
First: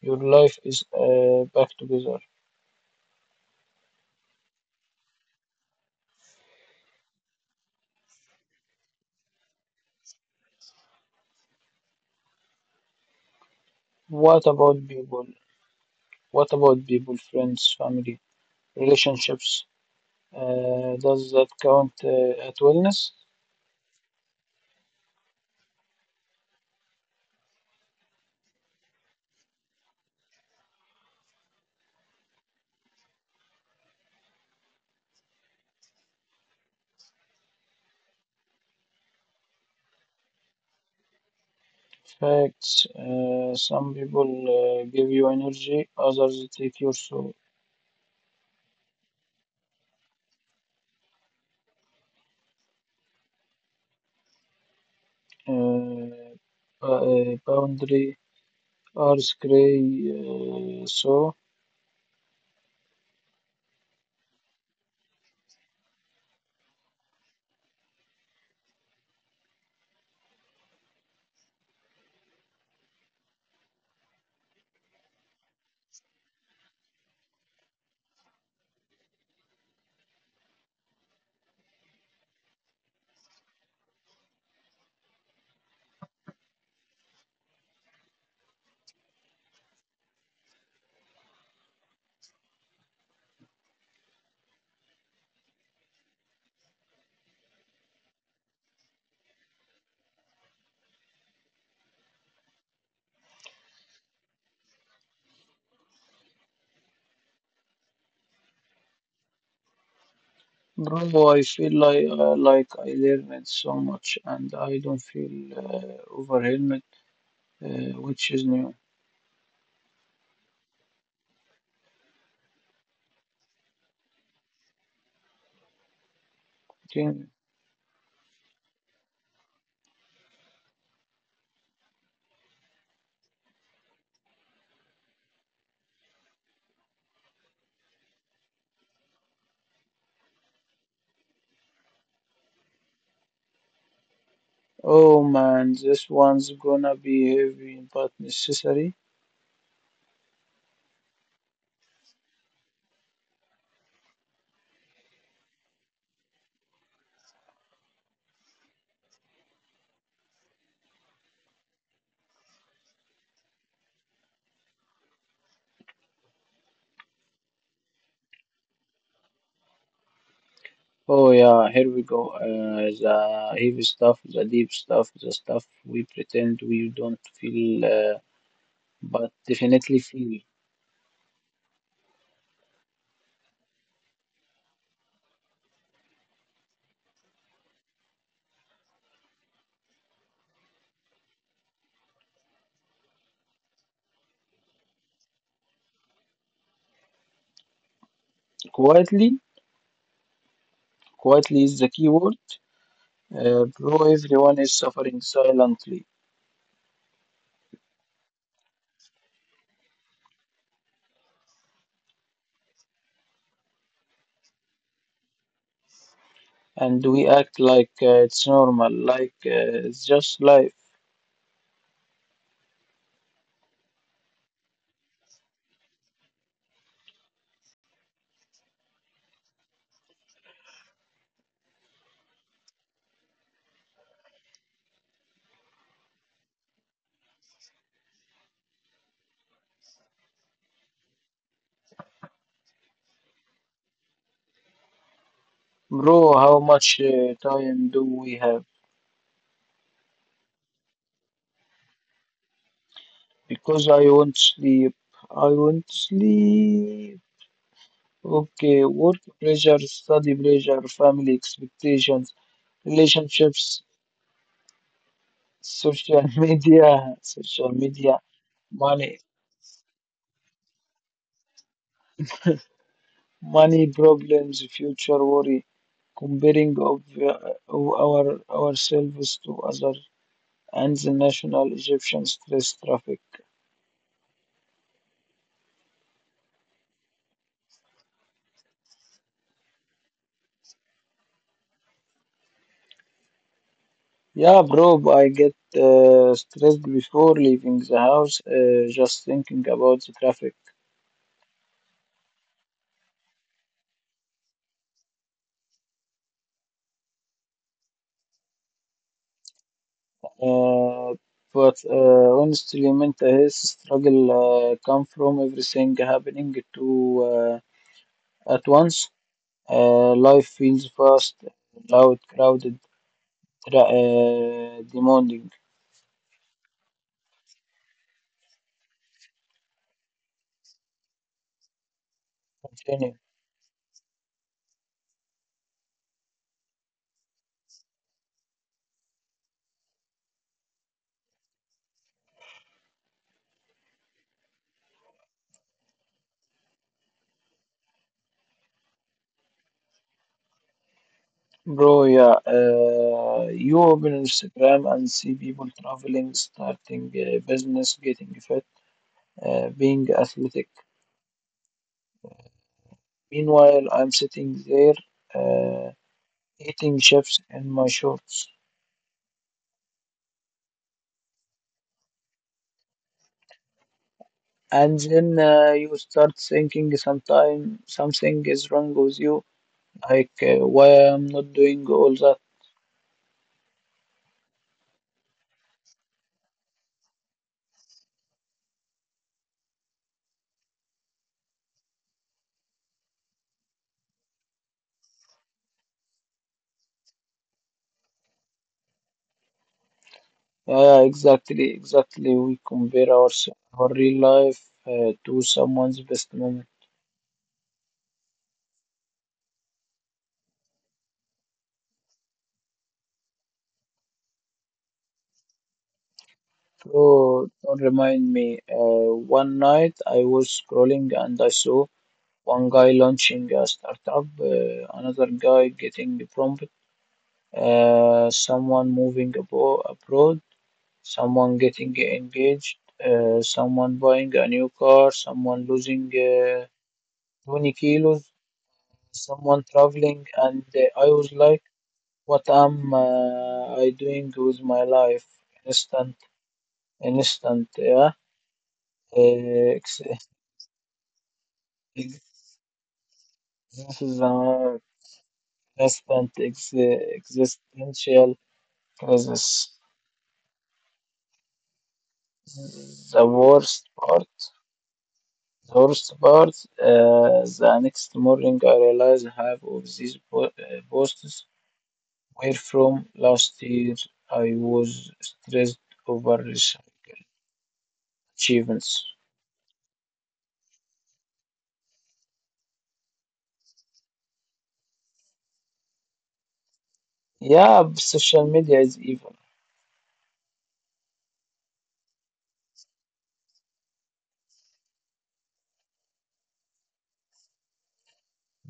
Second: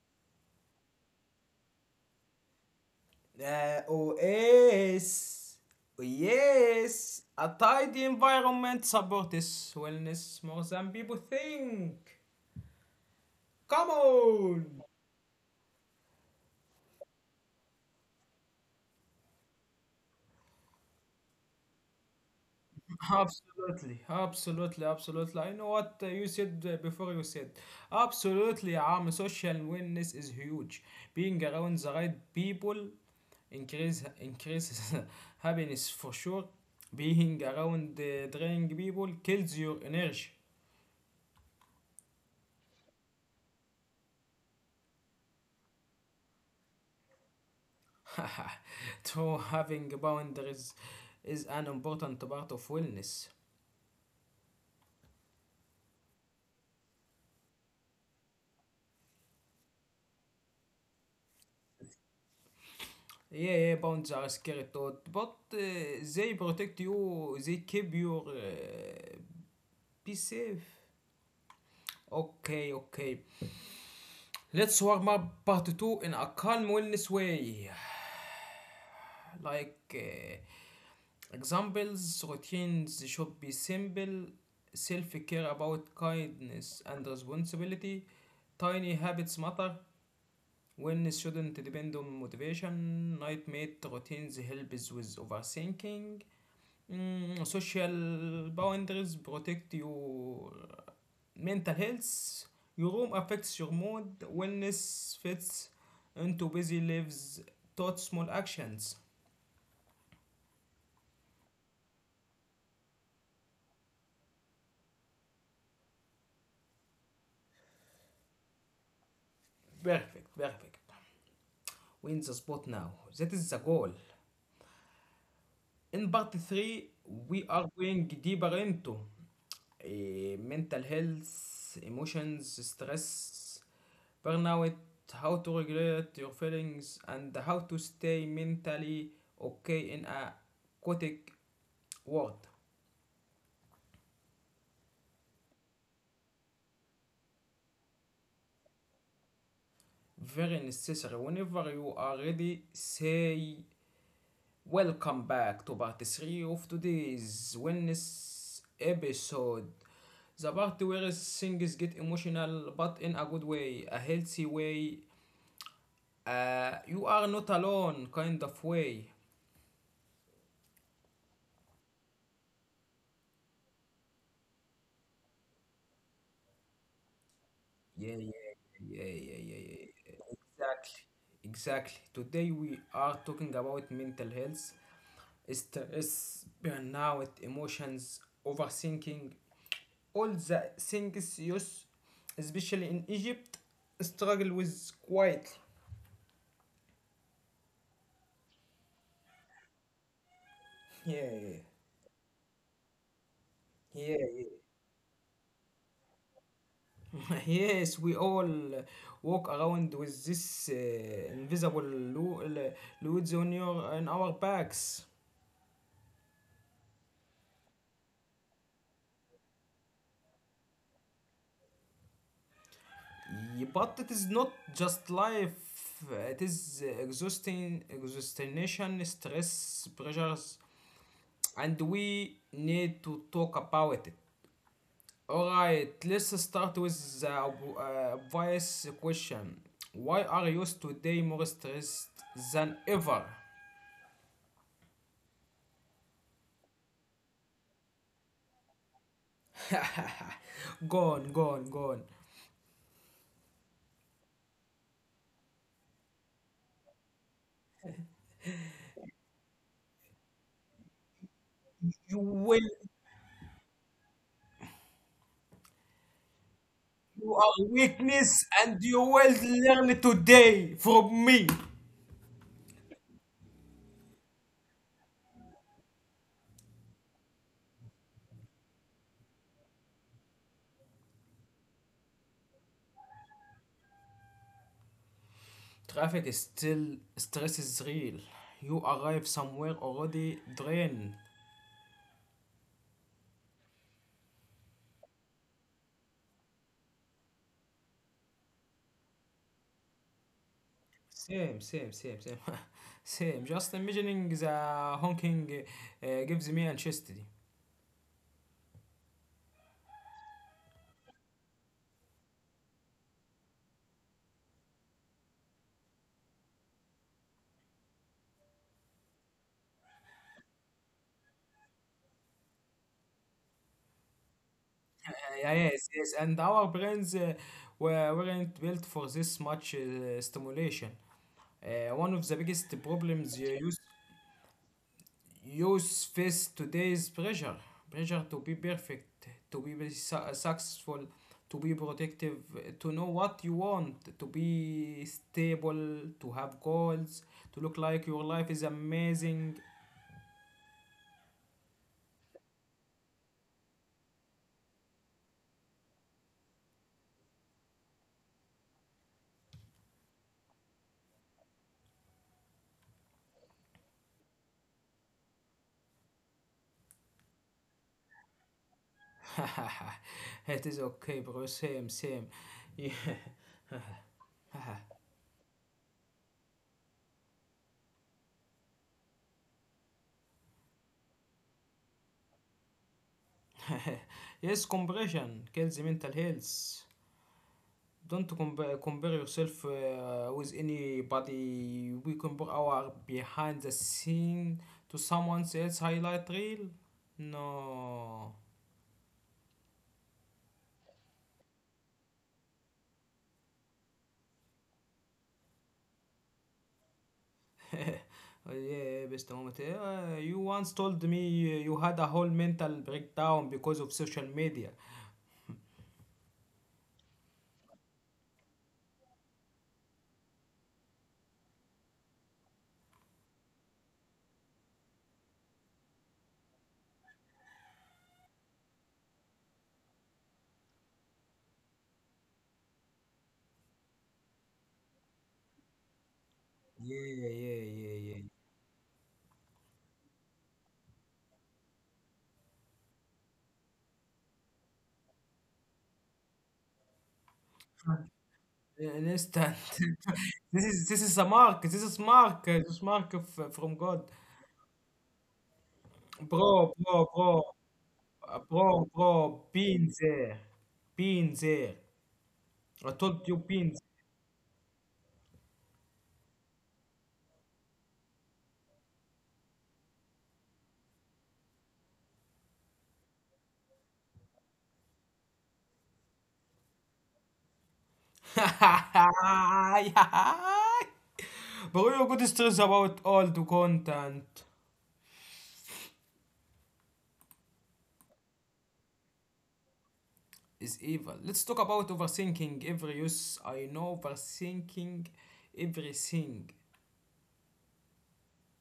Speaker 2: your life is back together.
Speaker 1: Oh yes, oh, yes. A tidy environment supports wellness more than people think. Come
Speaker 2: What
Speaker 1: on.
Speaker 2: about people? What about people, friends, family? Relationships. Does that count at wellness?
Speaker 1: Absolutely, absolutely, absolutely. I know what you said before you said. Absolutely, social awareness is huge. Being around the right people increases happiness for sure. Being around the draining people kills your energy.
Speaker 2: Facts. Some people give you energy, others take your soul.
Speaker 1: So having boundaries is an important part of wellness.
Speaker 2: Uh, Boundary are gray. So,
Speaker 1: Yeah, yeah, bounds are scary thought, but they protect you, they keep you. Be safe. Okay, okay. Let's warm up part 2 in a calm wellness way. Like, examples, routines should be simple, self care about kindness and responsibility, tiny habits matter. When students depend on motivation, nightmate routines helps with overthinking. Mm, social boundaries protect your mental health. Your room affects your mood. Wellness fits into busy lives, thought small actions.
Speaker 2: bro, I feel like I learned so much, and I don't feel overwhelmed, uh, which is new.
Speaker 1: Perfect, perfect. Win the spot now. That is the goal. In part 3,
Speaker 2: Continue.
Speaker 1: we are going deeper into mental health, emotions, stress, burnout, how to regulate your feelings, and how to stay mentally okay in a chaotic world.
Speaker 2: Oh man, this one's gonna be heavy but necessary.
Speaker 1: Very necessary. Whenever you are ready, say Welcome back to part 3 of today's wellness episode. The part where things get emotional, but in a good way, a healthy way, you are not alone kind of way.
Speaker 2: Oh yeah, here we go. The heavy stuff, the deep stuff, the stuff we pretend we don't feel,
Speaker 1: Yeah, yeah, yeah, yeah,
Speaker 2: but
Speaker 1: yeah, yeah,
Speaker 2: definitely
Speaker 1: yeah.
Speaker 2: feel.
Speaker 1: Exactly, exactly. Today we are talking about mental health, stress, burnout, emotions, overthinking, all the things used, especially in Egypt, struggle with quietly.
Speaker 2: Quietly,
Speaker 1: Yeah, yeah.
Speaker 2: quietly is the key word. Bro,
Speaker 1: Yeah,
Speaker 2: everyone is suffering silently,
Speaker 1: yes, we all uh, walk around with this invisible loads on your on our backs.
Speaker 2: and we act like it's normal, like it's just life.
Speaker 1: Yeah, but it is not just life. It is exhausting, exhaustion, stress, pressures, and we need to talk about it. Alright, let's start with the obvious question. Why are you today more stressed than ever?
Speaker 2: Bro, how much time do we have?
Speaker 1: Gone, gone, gone.
Speaker 2: Because I won't sleep. I won't sleep. Okay, work pressure, study pressure, family
Speaker 1: You
Speaker 2: expectations.
Speaker 1: will,
Speaker 2: Relationships, social media,
Speaker 1: you are weakness, and you
Speaker 2: money,
Speaker 1: will learn today from me.
Speaker 2: money problems, future worry, comparing of ourselves to other, and the national Egyptian stress traffic.
Speaker 1: Traffic is still, stress is real. You arrive somewhere already drained.
Speaker 2: Yeah, bro, I get stressed before leaving the house, just thinking about the traffic.
Speaker 1: Same, same, same, same. Same. Just imagining the honking gives me anxiety.
Speaker 2: Uh, but honestly, mental health struggle come from everything happening to at once. Life feels fast, loud, crowded, demanding.
Speaker 1: Yeah, yes, yes, and our brains weren't built for this much stimulation. One of the biggest
Speaker 2: Continue.
Speaker 1: problems use face today is pressure. Pressure to be perfect, to be very successful, to be protective, to know what you want, to be stable, to have goals, to look like your life is amazing.
Speaker 2: Bro, yeah. You open Instagram and see people traveling, starting a business, getting fit, being athletic. Meanwhile, I'm sitting there uh, eating chips in my shorts.
Speaker 1: It is okay, bro. Same, same. Yeah.
Speaker 2: And then you start thinking sometime something is wrong with you, like why I'm not doing all that.
Speaker 1: Yes, comparison kills mental health. Don't compare, compare yourself with anybody. We compare our behind the scene to someone else's highlight reel. No.
Speaker 2: Yeah, yeah, exactly, exactly. We compare our real life to someone's best moment.
Speaker 1: Yeah, best moment. You once told me you had a whole mental breakdown because of social media.
Speaker 2: Oh, don't remind me. One night I was scrolling and I saw one guy launching a startup, another guy getting a prompt, someone moving abo abroad, someone getting engaged, someone buying a new car, someone losing
Speaker 1: Yeah, yeah,
Speaker 2: 20
Speaker 1: yeah,
Speaker 2: kilos,
Speaker 1: yeah.
Speaker 2: someone traveling, and I was like, What am I doing with my life? Instant, instant, yeah.
Speaker 1: An instant.
Speaker 2: Uh, ex
Speaker 1: This is a mark. This is
Speaker 2: ex-
Speaker 1: mark. This is mark from
Speaker 2: this
Speaker 1: God,
Speaker 2: is an instant ex
Speaker 1: bro, bro, bro.
Speaker 2: existential
Speaker 1: Bro,
Speaker 2: crisis.
Speaker 1: bro, been there. Been there. I
Speaker 2: The
Speaker 1: told you been
Speaker 2: worst part, the worst part. The next morning, I realized half of these po posts were from last year. I was stressed over
Speaker 1: there.
Speaker 2: achievements.
Speaker 1: Bro, you're good stress about all the content
Speaker 2: Yeah, social media is evil.
Speaker 1: is evil. Let's talk about overthinking every use. I know overthinking everything.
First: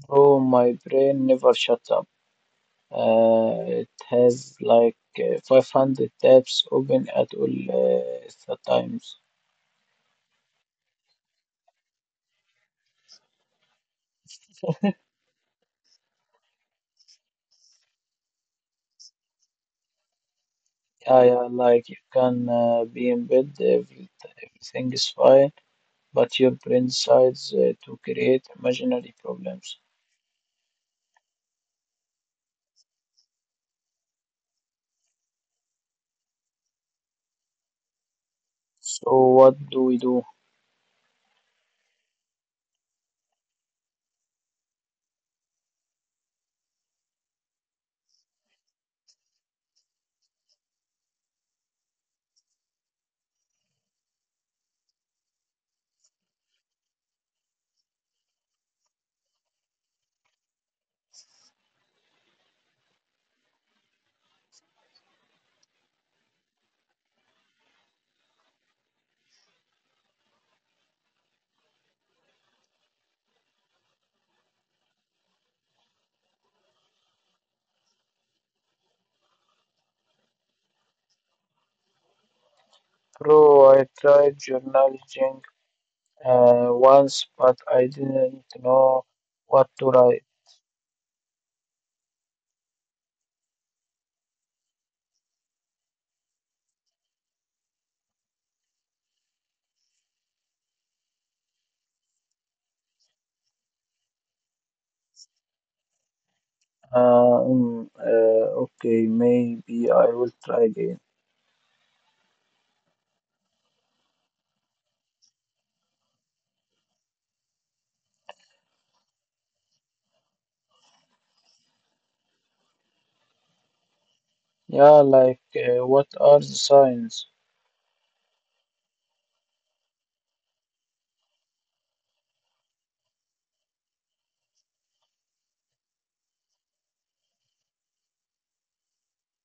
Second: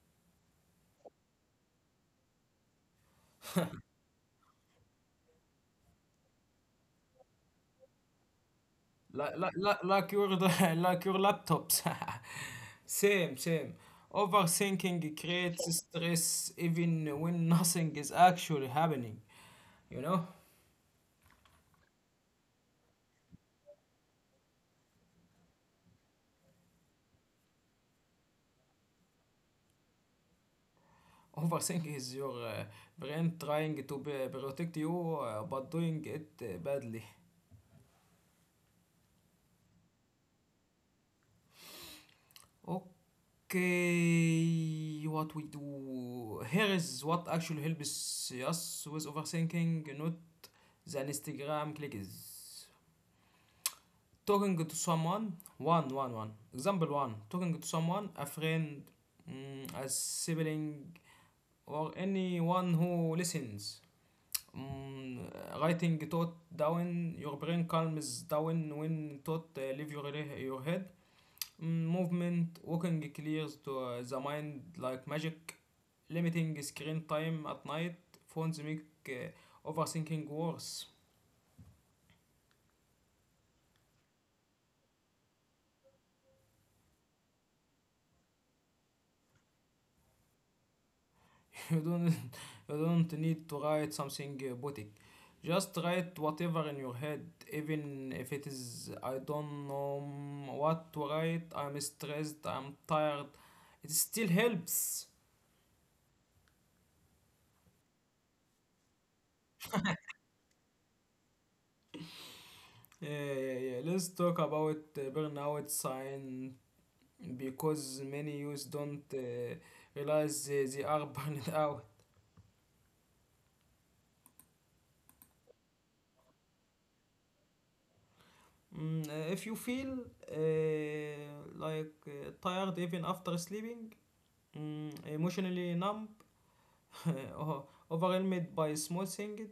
Speaker 2: Bro, my brain never shuts up. Uh, it has like 500 tabs open at all the times.
Speaker 1: Like your like your laptops. Same, same. Overthinking creates stress even when nothing is actually happening. You know?
Speaker 2: Yeah, yeah, like you can be in bed, everything is fine, but your brain decides to create imaginary problems.
Speaker 1: Overthinking is your brain trying to protect you, but doing it badly.
Speaker 2: So what do we do?
Speaker 1: Okay, what we do here is what actually helps us with overthinking, not the Instagram clicks. Talking to someone, one, one, one. Example one, talking to someone, a friend, mm, a sibling, or anyone who listens. Mm, writing thought down, your brain calms down when thought leave your head. Mm, movement, walking clears to the mind like magic. Limiting screen time at night, phones make overthinking worse.
Speaker 2: Bro, I tried journaling once, but I didn't know what to write.
Speaker 1: You don't you don't need to write something poetic, just write whatever in your head, even if it is I don't know, mm, what to write, I'm stressed, I'm tired, it still helps.
Speaker 2: Okay, maybe I will try again.
Speaker 1: Yeah, yeah, yeah, let's talk about burnout sign, because many youths don't realize they are burned out.
Speaker 2: Yeah, like what are the signs?
Speaker 1: Mm, if you feel uh, like tired even after sleeping, mm, emotionally numb, Uh, overwhelmed by small things,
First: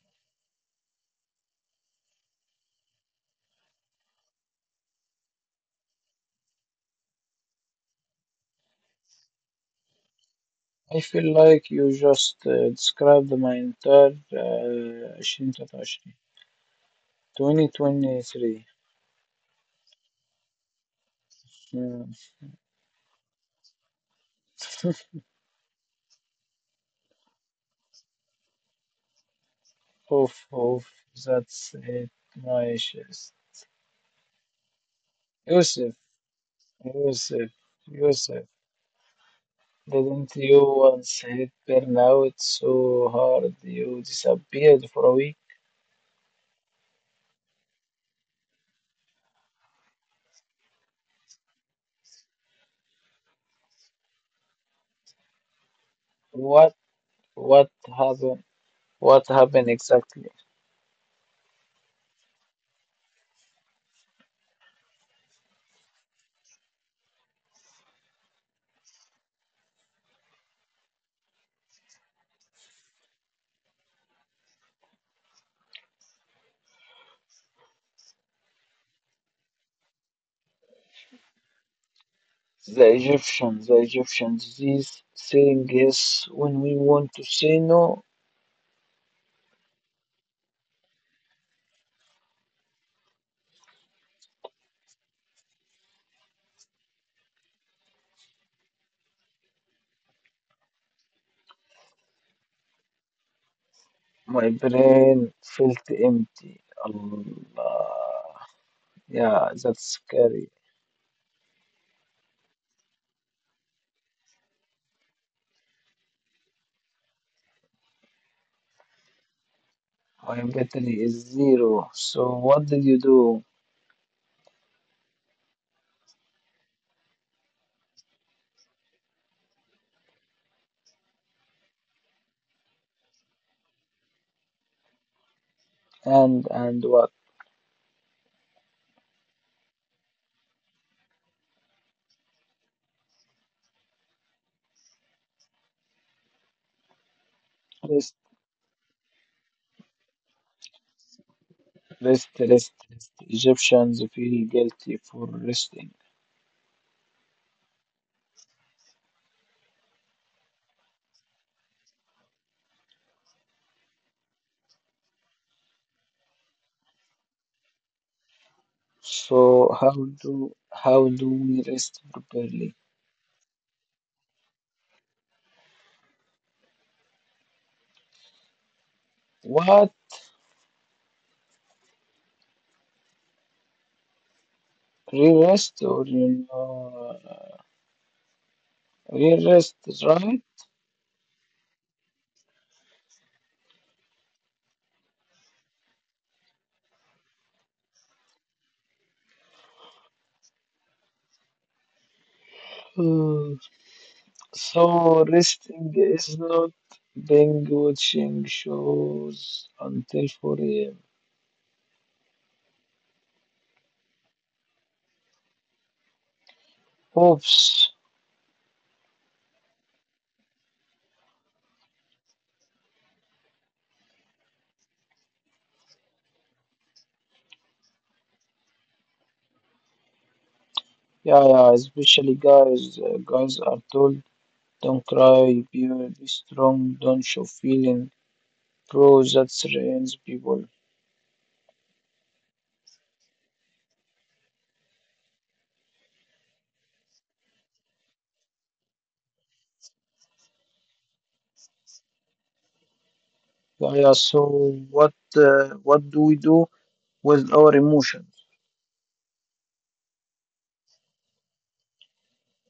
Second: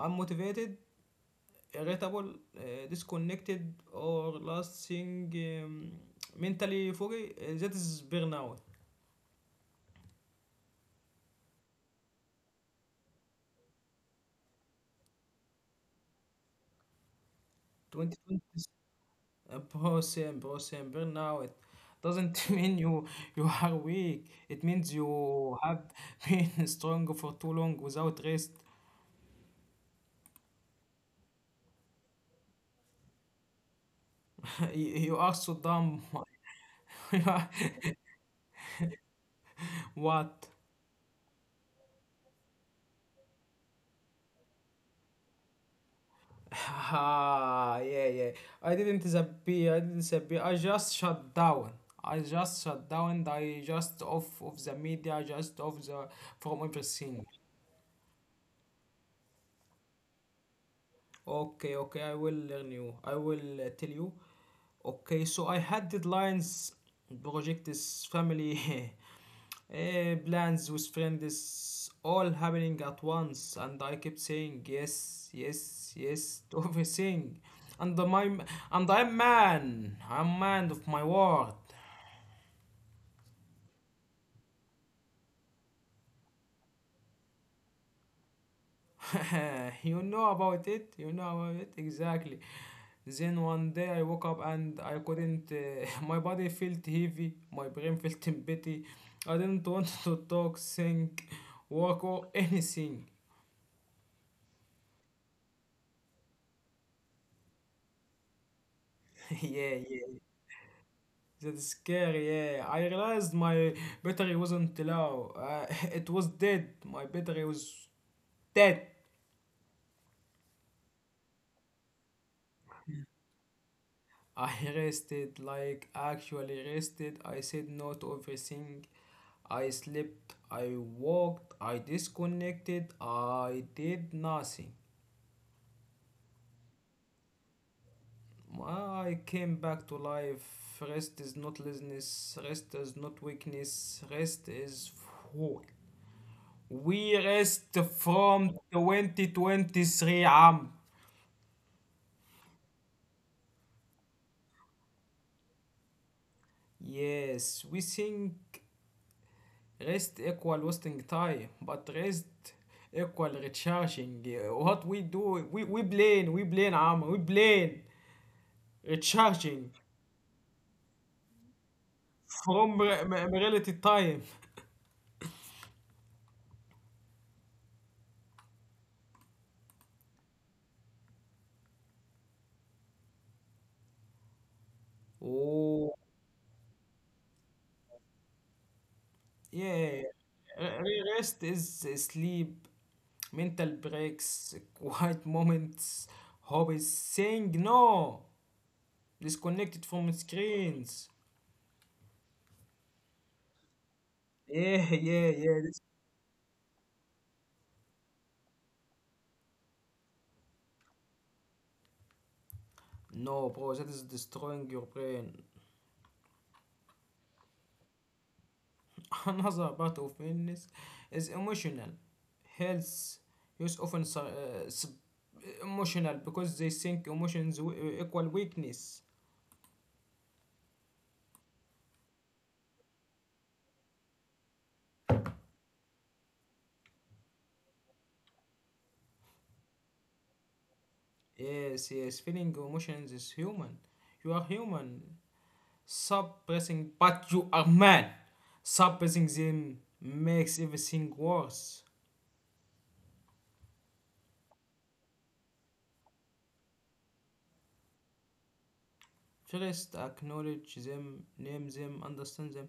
Speaker 1: unmotivated, irritable, disconnected, or last thing, um, mentally foggy. That is burnout.
Speaker 2: I feel like you just described my entire 2023.
Speaker 1: 2020
Speaker 2: 2023.
Speaker 1: is a process, process, burnout.
Speaker 2: Mm.
Speaker 1: Doesn't mean you are weak. It means you have been strong for too long without rest.
Speaker 2: Oof, oof, that's it, my issues.
Speaker 1: You are so
Speaker 2: Yusuf,
Speaker 1: dumb. You are-
Speaker 2: Yusuf, Yusuf, didn't
Speaker 1: What?
Speaker 2: you once hit burnout so hard you disappeared for a week?
Speaker 1: Ah, yeah, yeah. I didn't disappear. I didn't disappear. I just shut down. I just shut down. I just off of the media. I just off the from
Speaker 2: What,
Speaker 1: everything.
Speaker 2: what happened? What happened exactly?
Speaker 1: Okay, okay. I will learn you. I will tell you. Okay, so I had deadlines, projects, family. Eh, plans with friends all happening at once, and I kept saying yes, yes, yes to everything, and my and I'm man of my word.
Speaker 2: The Egyptians, this saying yes when we want to say no,
Speaker 1: You know about it, you know about it, exactly. Then one day I woke up and I couldn't my body felt heavy, my brain felt empty, I didn't want to talk, think, work, or anything.
Speaker 2: my brain felt empty. Allah. Yeah,
Speaker 1: Yeah,
Speaker 2: that's
Speaker 1: yeah.
Speaker 2: scary.
Speaker 1: That's scary, yeah. I realized my battery wasn't low. It was dead. My battery was dead.
Speaker 2: My battery is zero. So what did you do?
Speaker 1: I rested, like actually rested. I said no to everything. I slept, I walked, I disconnected, I did nothing.
Speaker 2: And what?
Speaker 1: I came back to life. Rest is not laziness, rest is not weakness, rest is full. We rest
Speaker 2: Rest,
Speaker 1: from 2023 عام.
Speaker 2: rest, rest, rest. Egyptians feel guilty for resting.
Speaker 1: Yes, we think rest equal wasting time, but rest equal recharging. What we do, we blame عام, we blame
Speaker 2: So
Speaker 1: recharging
Speaker 2: how do how do we rest properly?
Speaker 1: from reality time.
Speaker 2: What? Re-rest
Speaker 1: Oh,
Speaker 2: or re-rest,
Speaker 1: yeah.
Speaker 2: right?
Speaker 1: Rest is sleep, mental breaks, quiet moments, hobbies, saying no. Disconnected from screens.
Speaker 2: Hmm,
Speaker 1: Yeah,
Speaker 2: so
Speaker 1: yeah, yeah. This,
Speaker 2: resting is not being watching shows until 4 a.m.?
Speaker 1: no, bro, that is destroying your brain.
Speaker 2: Oops.
Speaker 1: Another part of illness is emotional. Health use often sub- emotional because they think emotions equal weakness.
Speaker 2: Yeah, yeah, especially guys. Guys are told don't cry, be strong, don't show feeling. Bro, that strains people.
Speaker 1: Yes, yes, feeling emotions is human. You are human. Suppressing, but you are man. Suppressing them makes everything worse.
Speaker 2: Yeah, yeah, so what do we do with our emotions?
Speaker 1: First, acknowledge them, name them, understand them.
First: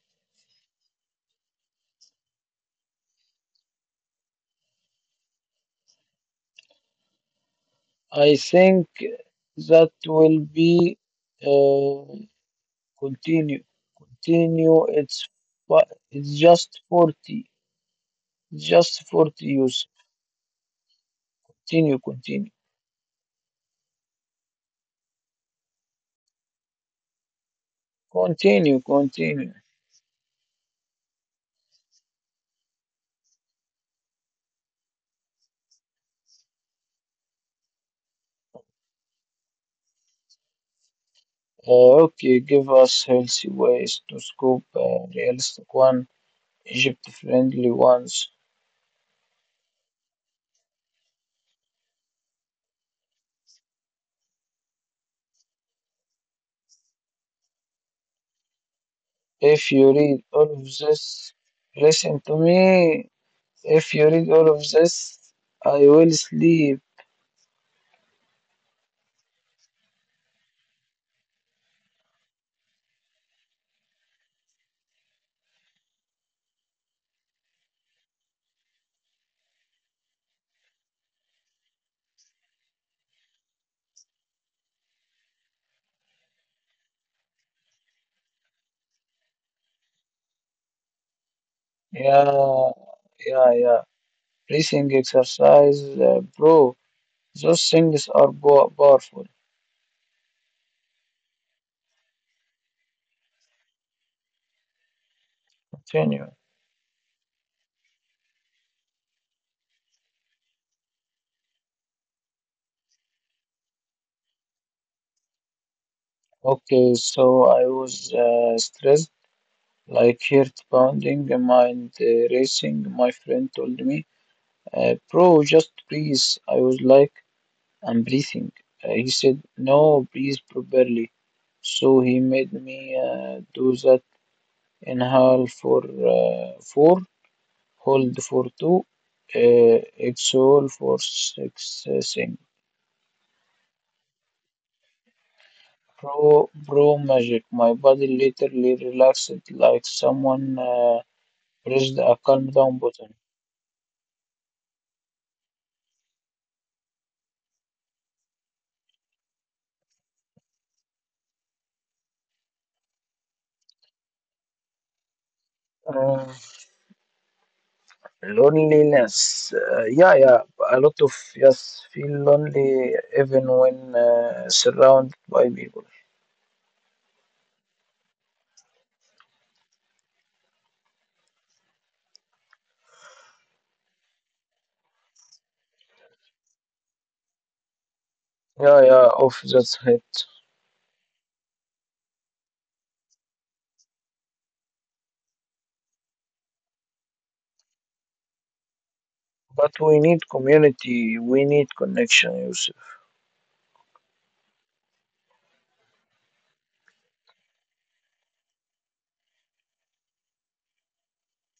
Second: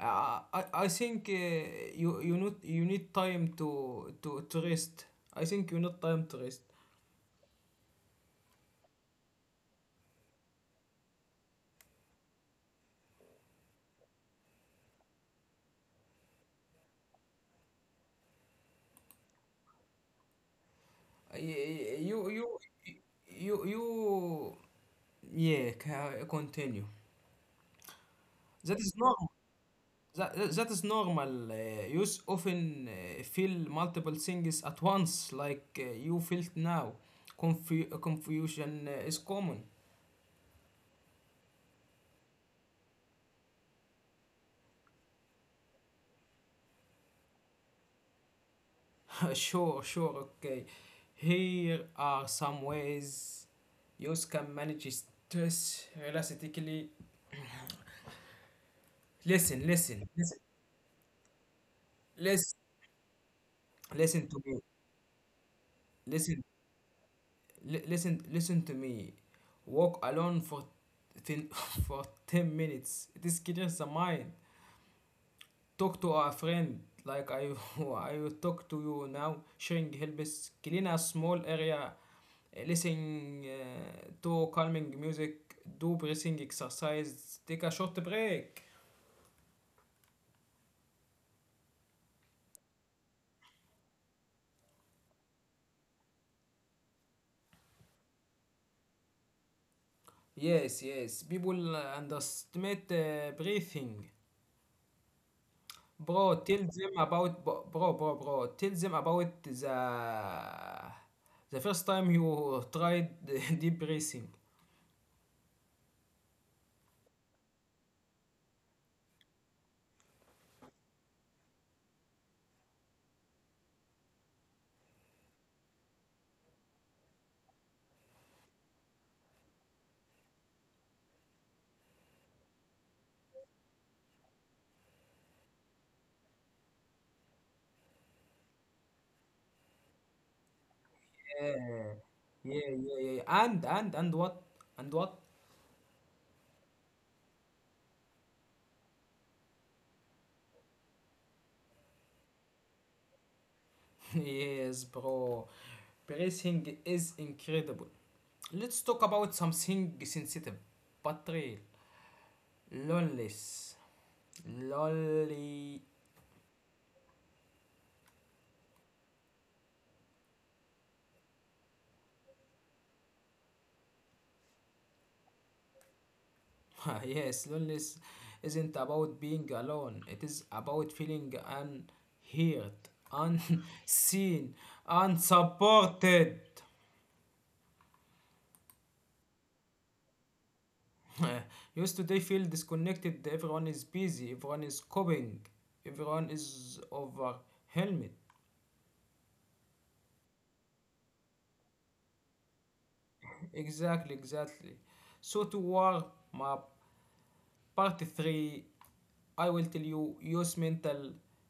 Speaker 1: I think you you need time to to rest. I think you need time to rest.
Speaker 2: I think that will be uh, continue continue, it's just 40 just 40 use
Speaker 1: Uh, y-
Speaker 2: continue
Speaker 1: You you
Speaker 2: continue
Speaker 1: you yeah, continue.
Speaker 2: continue
Speaker 1: That is normal.
Speaker 2: continue
Speaker 1: That is normal. You often feel multiple things at once, like you felt now. Confusion is common.
Speaker 2: okay, give us healthy ways to scoop realistic one, Egypt friendly ones.
Speaker 1: Sure, sure, okay. Here are some ways you can manage stress realistically.
Speaker 2: If
Speaker 1: Listen,
Speaker 2: you
Speaker 1: listen,
Speaker 2: read
Speaker 1: listen,
Speaker 2: all of this, listen to
Speaker 1: listen,
Speaker 2: me. If you read
Speaker 1: listen to
Speaker 2: all of
Speaker 1: me.
Speaker 2: this, I will
Speaker 1: Listen,
Speaker 2: sleep.
Speaker 1: listen, listen to me. Walk alone for ten, for 10 minutes. It is clears the mind. Talk to a friend like I I will talk to you now. Sharing helps clean a small area. Listening to calming music, do breathing exercise, take a short break.
Speaker 2: Yeah, yeah, yeah, breathing exercise, bro, those things are powerful.
Speaker 1: Yes, yes. People underestimate breathing.
Speaker 2: Continue.
Speaker 1: Bro, tell them about bro, bro, bro, bro, tell them about the first time you tried deep breathing.
Speaker 2: Okay, so I was stressed, like heart pounding, mind racing. My friend told me, "Bro, just breathe." I was like, "I'm breathing." He said, "No, breathe properly." So he made me do that. Inhale for four, hold for two, uh, exhale for six.
Speaker 1: Yeah,
Speaker 2: Sing.
Speaker 1: yeah, yeah, yeah. And what? And what?
Speaker 2: Bro, magic. My body literally relaxed, like someone. Press the account down button.
Speaker 1: Yes, bro. Bracing is incredible. Let's talk about something sensitive but real. Loneliness. Lonely.
Speaker 2: Uh, loneliness. Yeah, yeah. A lot of yes feel lonely even when surrounded by people.
Speaker 1: Yes, loneliness isn't about being alone. It is about feeling unheard, unseen, unsupported.
Speaker 2: Yeah, yeah. Of that's it.
Speaker 1: You today feel disconnected. Everyone is busy. Everyone is coping. Everyone is overwhelmed.
Speaker 2: But we need community. We need connection, Yusuf.
Speaker 1: Exactly, exactly. So to war map part three, I will tell you use mental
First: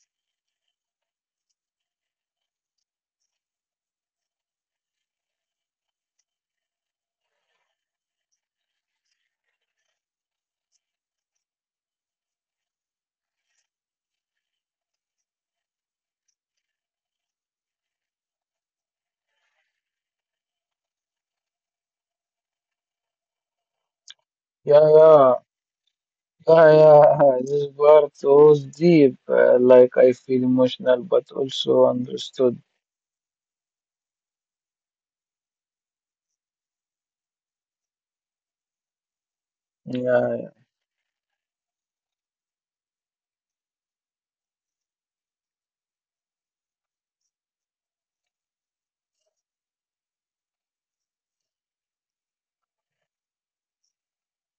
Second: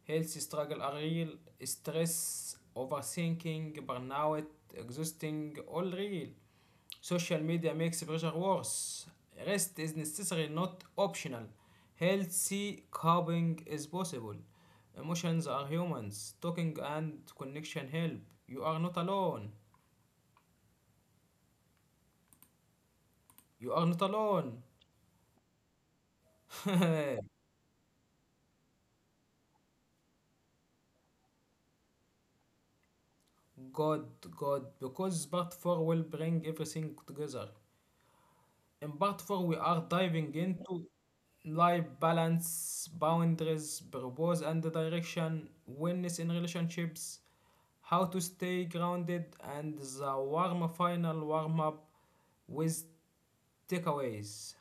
Speaker 1: health struggle are real, stress, overthinking, burnout, exhausting, all real. Social media makes pressure worse. Rest is necessary, not optional. Healthy coping is possible. Emotions are humans. Talking and connection help. You are not alone. You are not alone.
Speaker 2: Yeah, yeah, yeah, yeah. This part was deep. Like I feel emotional, but also understood.
Speaker 1: God, God, because part 4 will bring everything together. In part 4, we are diving
Speaker 2: Yeah,
Speaker 1: into life balance, boundaries, purpose and direction, wellness in relationships, how to stay grounded, and the warm final warm up with takeaways.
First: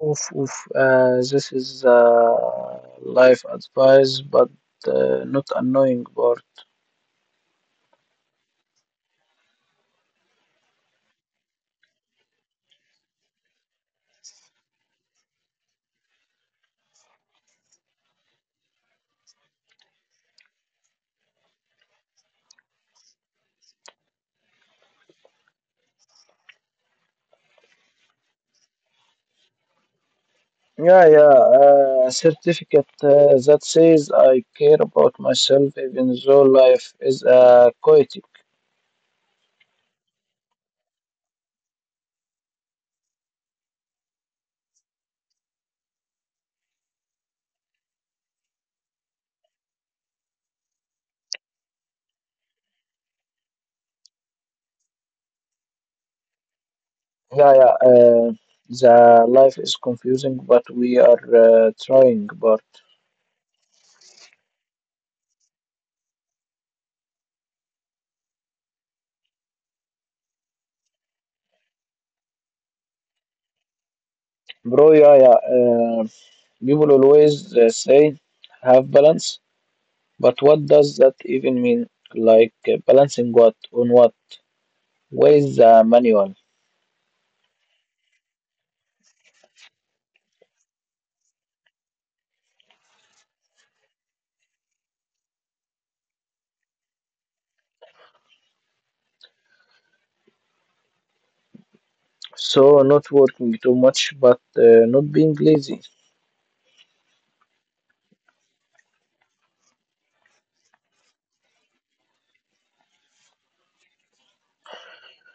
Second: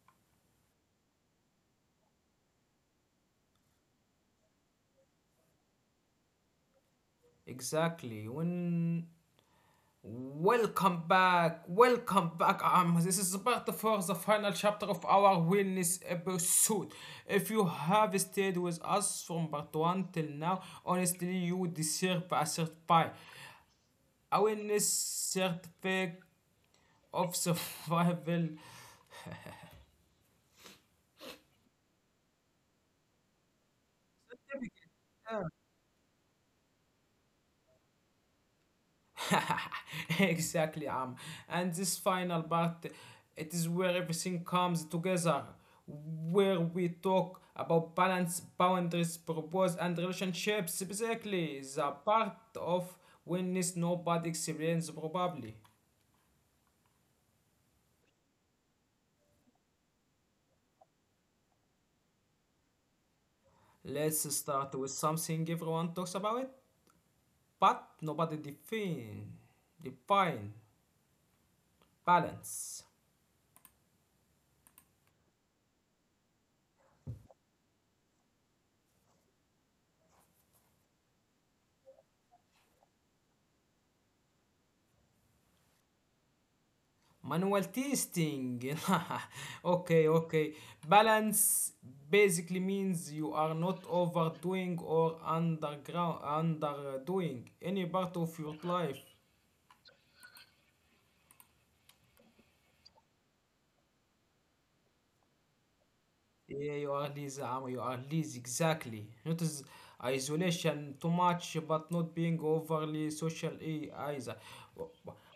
Speaker 2: oof, oof. This is life advice, but not annoying part.
Speaker 1: Exactly. When Welcome back, welcome back. This is about the first, the final chapter of our wellness episode. If you have stayed with us from part one till now, honestly, you deserve a certified awareness certificate of survival.
Speaker 2: Yeah, yeah. A certificate that says I care about myself, even though life is chaotic.
Speaker 1: Exactly, and this final part, it is where everything comes together, where we talk about balance, boundaries, purpose, and relationships. Basically, the part of wellness nobody experiences probably.
Speaker 2: Yeah, yeah. The life is confusing, but we are trying. But
Speaker 1: Let's start with something everyone talks about, but nobody define, define balance.
Speaker 2: bro, yeah, yeah. People always say have balance, but what does that even mean? Like balancing what on what? Where is the manual?
Speaker 1: Manual testing. Okay, okay. Balance basically means you are not overdoing or underground underdoing any part of your life.
Speaker 2: So, not working too much, but not being lazy,
Speaker 1: Yeah, you are lazy, Amo, you are lazy, exactly. Not is isolation too much, but not being overly social either.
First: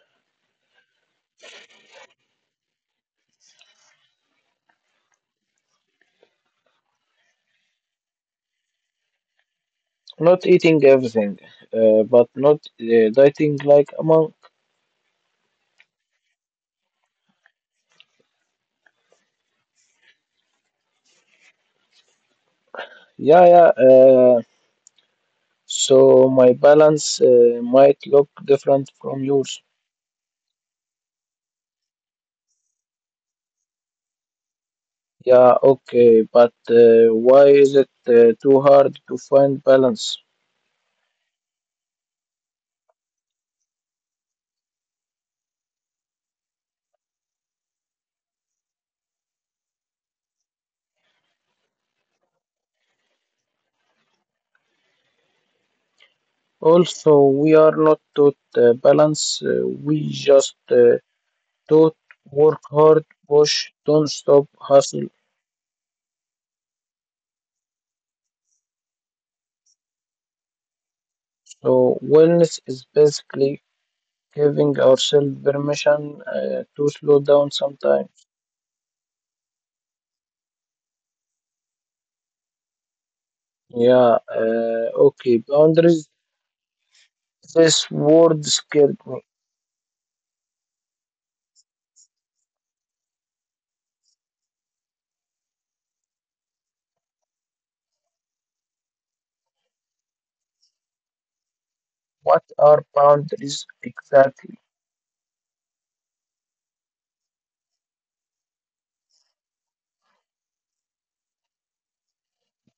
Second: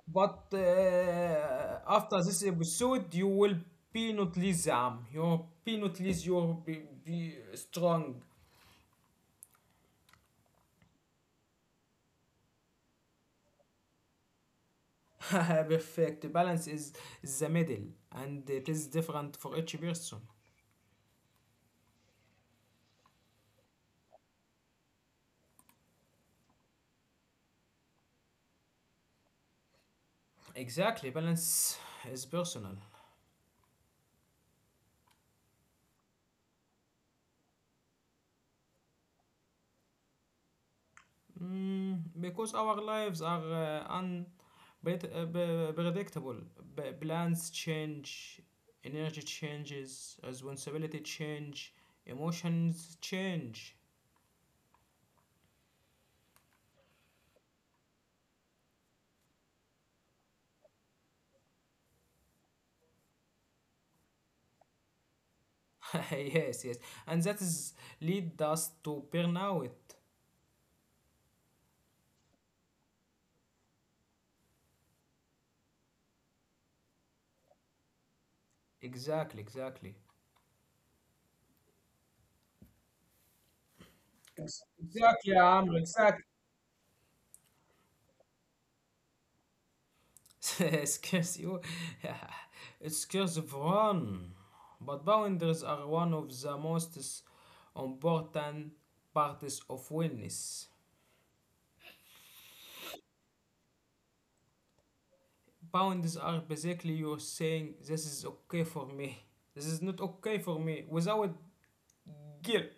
Speaker 1: But after this episode, you will be not lazy, Amo. You'll be not lazy, you'll be strong.
Speaker 2: not eating everything, but not dieting like a monk.
Speaker 1: Perfect. Is the middle, and it is different for each person.
Speaker 2: Yeah, yeah. So, my balance might look different from yours.
Speaker 1: Exactly, balance is personal.
Speaker 2: Yeah, okay, but why is it too hard to find balance?
Speaker 1: Mm, because our lives are unpredictable. Plans change, energy changes, responsibility change, emotions change.
Speaker 2: Also, we are not taught balance, we just taught work hard, push, don't stop, hustle.
Speaker 1: Yes, yes. And that is lead us to burnout.
Speaker 2: So, wellness is basically giving ourselves permission to slow down sometimes.
Speaker 1: Exactly, exactly.
Speaker 2: Yeah,
Speaker 1: Exactly,
Speaker 2: okay.
Speaker 1: Amr,
Speaker 2: Boundaries.
Speaker 1: exactly.
Speaker 2: This word scared me.
Speaker 1: Excuse you. Excuse one. But boundaries are one of the most important parts of wellness.
Speaker 2: What are boundaries exactly?
Speaker 1: Boundaries are basically you're saying this is okay for me. This is not okay for me without guilt.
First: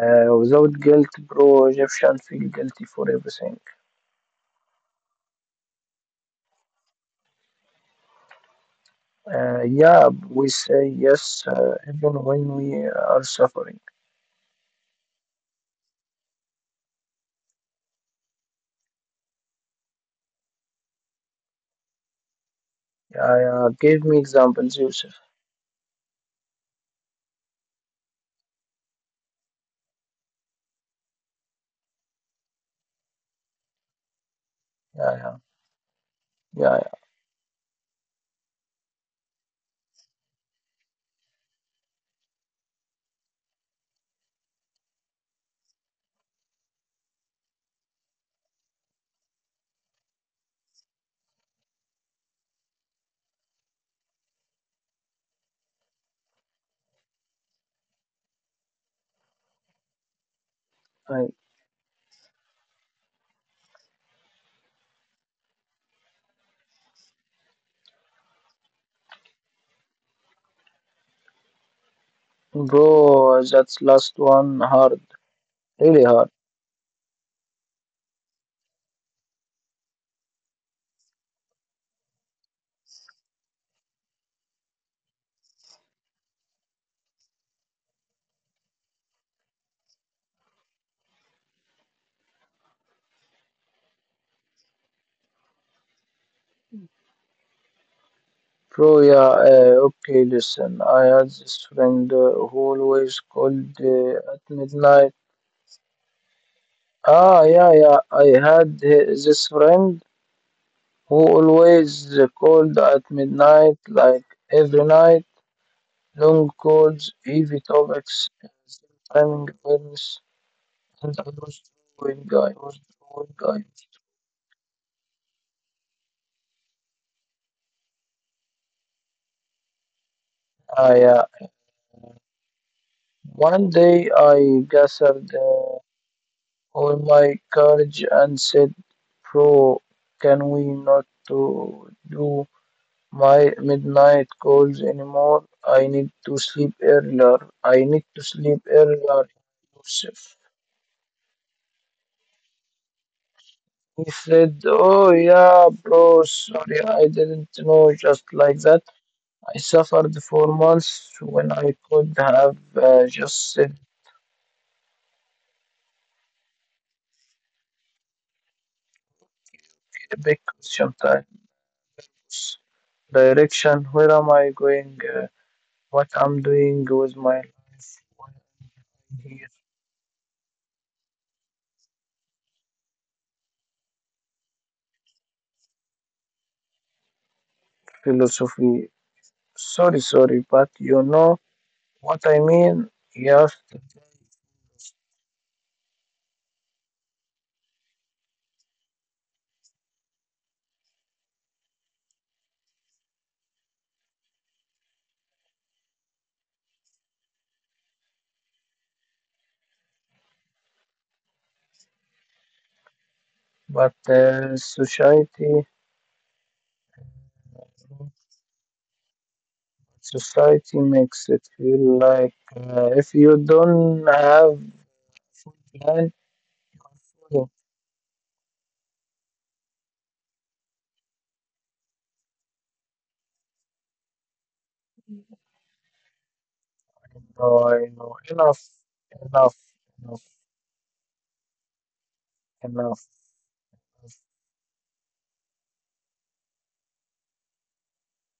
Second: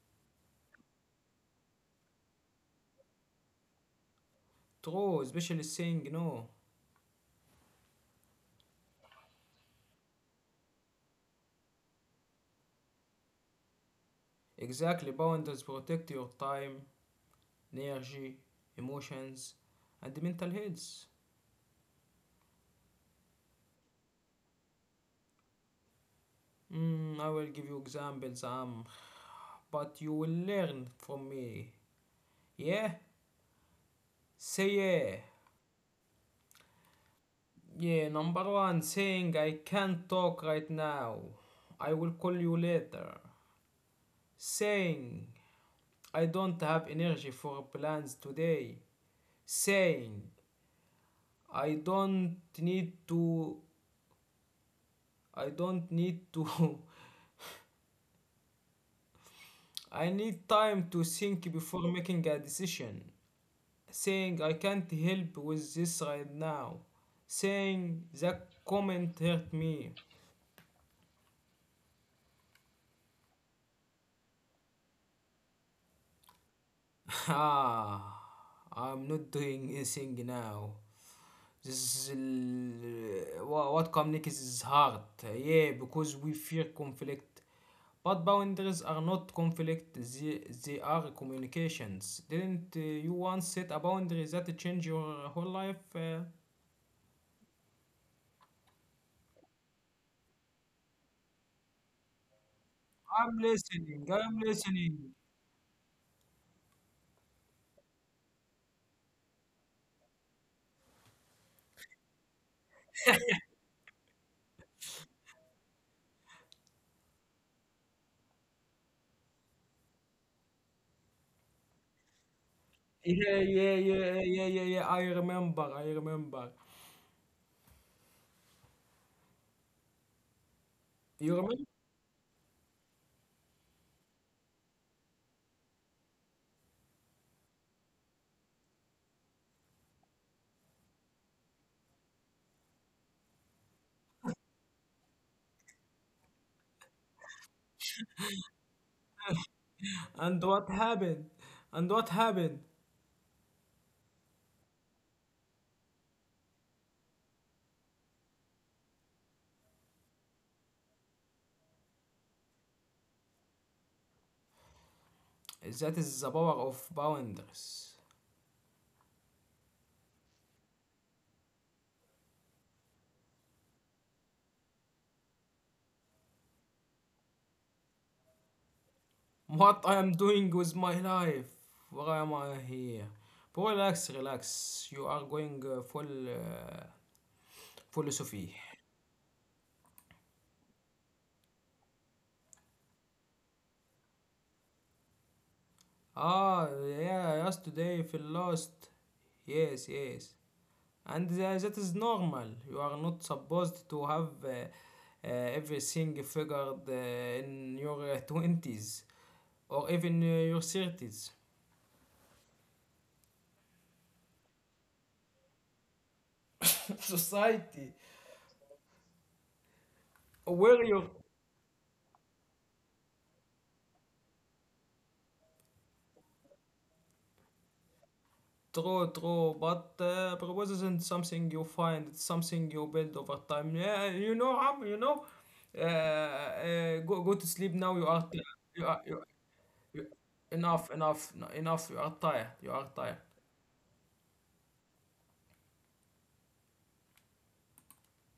Speaker 2: Without guilt, bro, Egyptian feel guilty for everything.
Speaker 1: True, especially saying no.
Speaker 2: Yeah, we say yes even when we are suffering.
Speaker 1: Exactly, boundaries protect your time, energy, emotions, and mental health.
Speaker 2: Yeah, yeah. Give me examples, Yusuf.
Speaker 1: Mm, I will give you examples, but you will learn from me. Yeah? Say
Speaker 2: Yeah,
Speaker 1: yeah.
Speaker 2: yeah, yeah,
Speaker 1: Yeah, number one, saying I can't talk right now. I will call you later. Saying I don't have energy for plans today. Saying I don't need to. I don't need to. I need time to
Speaker 2: yeah. I,
Speaker 1: think before making a decision. Saying I can't help with this right now, saying that comment hurt me.
Speaker 2: bro, that's last one hard, really hard.
Speaker 1: Ah, I'm not doing anything now. This is what communicates is hard. Yeah, because we fear conflict. But boundaries are not conflict, they are communications. Didn't you once set a boundary that changed your whole life?
Speaker 2: Bro, yeah, okay, listen. I had this friend who always
Speaker 1: I'm
Speaker 2: called
Speaker 1: listening, I'm
Speaker 2: at midnight.
Speaker 1: listening.
Speaker 2: Ah, yeah, yeah. I had this friend who always called at midnight, like every night. Long calls, heavy topics, timing awareness, and doing, I was
Speaker 1: Yeah,
Speaker 2: doing,
Speaker 1: yeah, yeah, yeah, yeah, yeah. I remember, I remember.
Speaker 2: I. Ah,
Speaker 1: You
Speaker 2: yeah.
Speaker 1: remember?
Speaker 2: One day I gathered. Oh my courage and said, Bro, can we not to do my midnight calls anymore? I need to sleep earlier. I need to sleep earlier, Yusuf.
Speaker 1: And what happened? And what happened?
Speaker 2: He said, Oh yeah, bro, sorry, I didn't know just like that. I suffered for months when I could have just said
Speaker 1: That is the power of boundaries.
Speaker 2: a big question times. Direction, where am I going? What I'm doing with my life when I hear
Speaker 1: What I am doing with my life? Why am I here? But relax, relax. You are going full philosophy.
Speaker 2: philosophy. Sorry, but you know what I mean? Yes,
Speaker 1: Ah, yeah, yesterday feel lost. Yes, yes. And that is normal, you are not supposed to have everything figured in your 20s or even your 30s.
Speaker 2: but
Speaker 1: Society,
Speaker 2: society
Speaker 1: where your
Speaker 2: makes it feel like if you don't have full plan, I know,
Speaker 1: true true but purpose isn't something you find, it's something you build over time. Yeah, you know how, you know, go to sleep
Speaker 2: I
Speaker 1: now. You
Speaker 2: know,
Speaker 1: are,
Speaker 2: enough,
Speaker 1: you are you,
Speaker 2: enough,
Speaker 1: you,
Speaker 2: enough,
Speaker 1: enough, enough, enough. You are tired, you are
Speaker 2: enough.
Speaker 1: tired.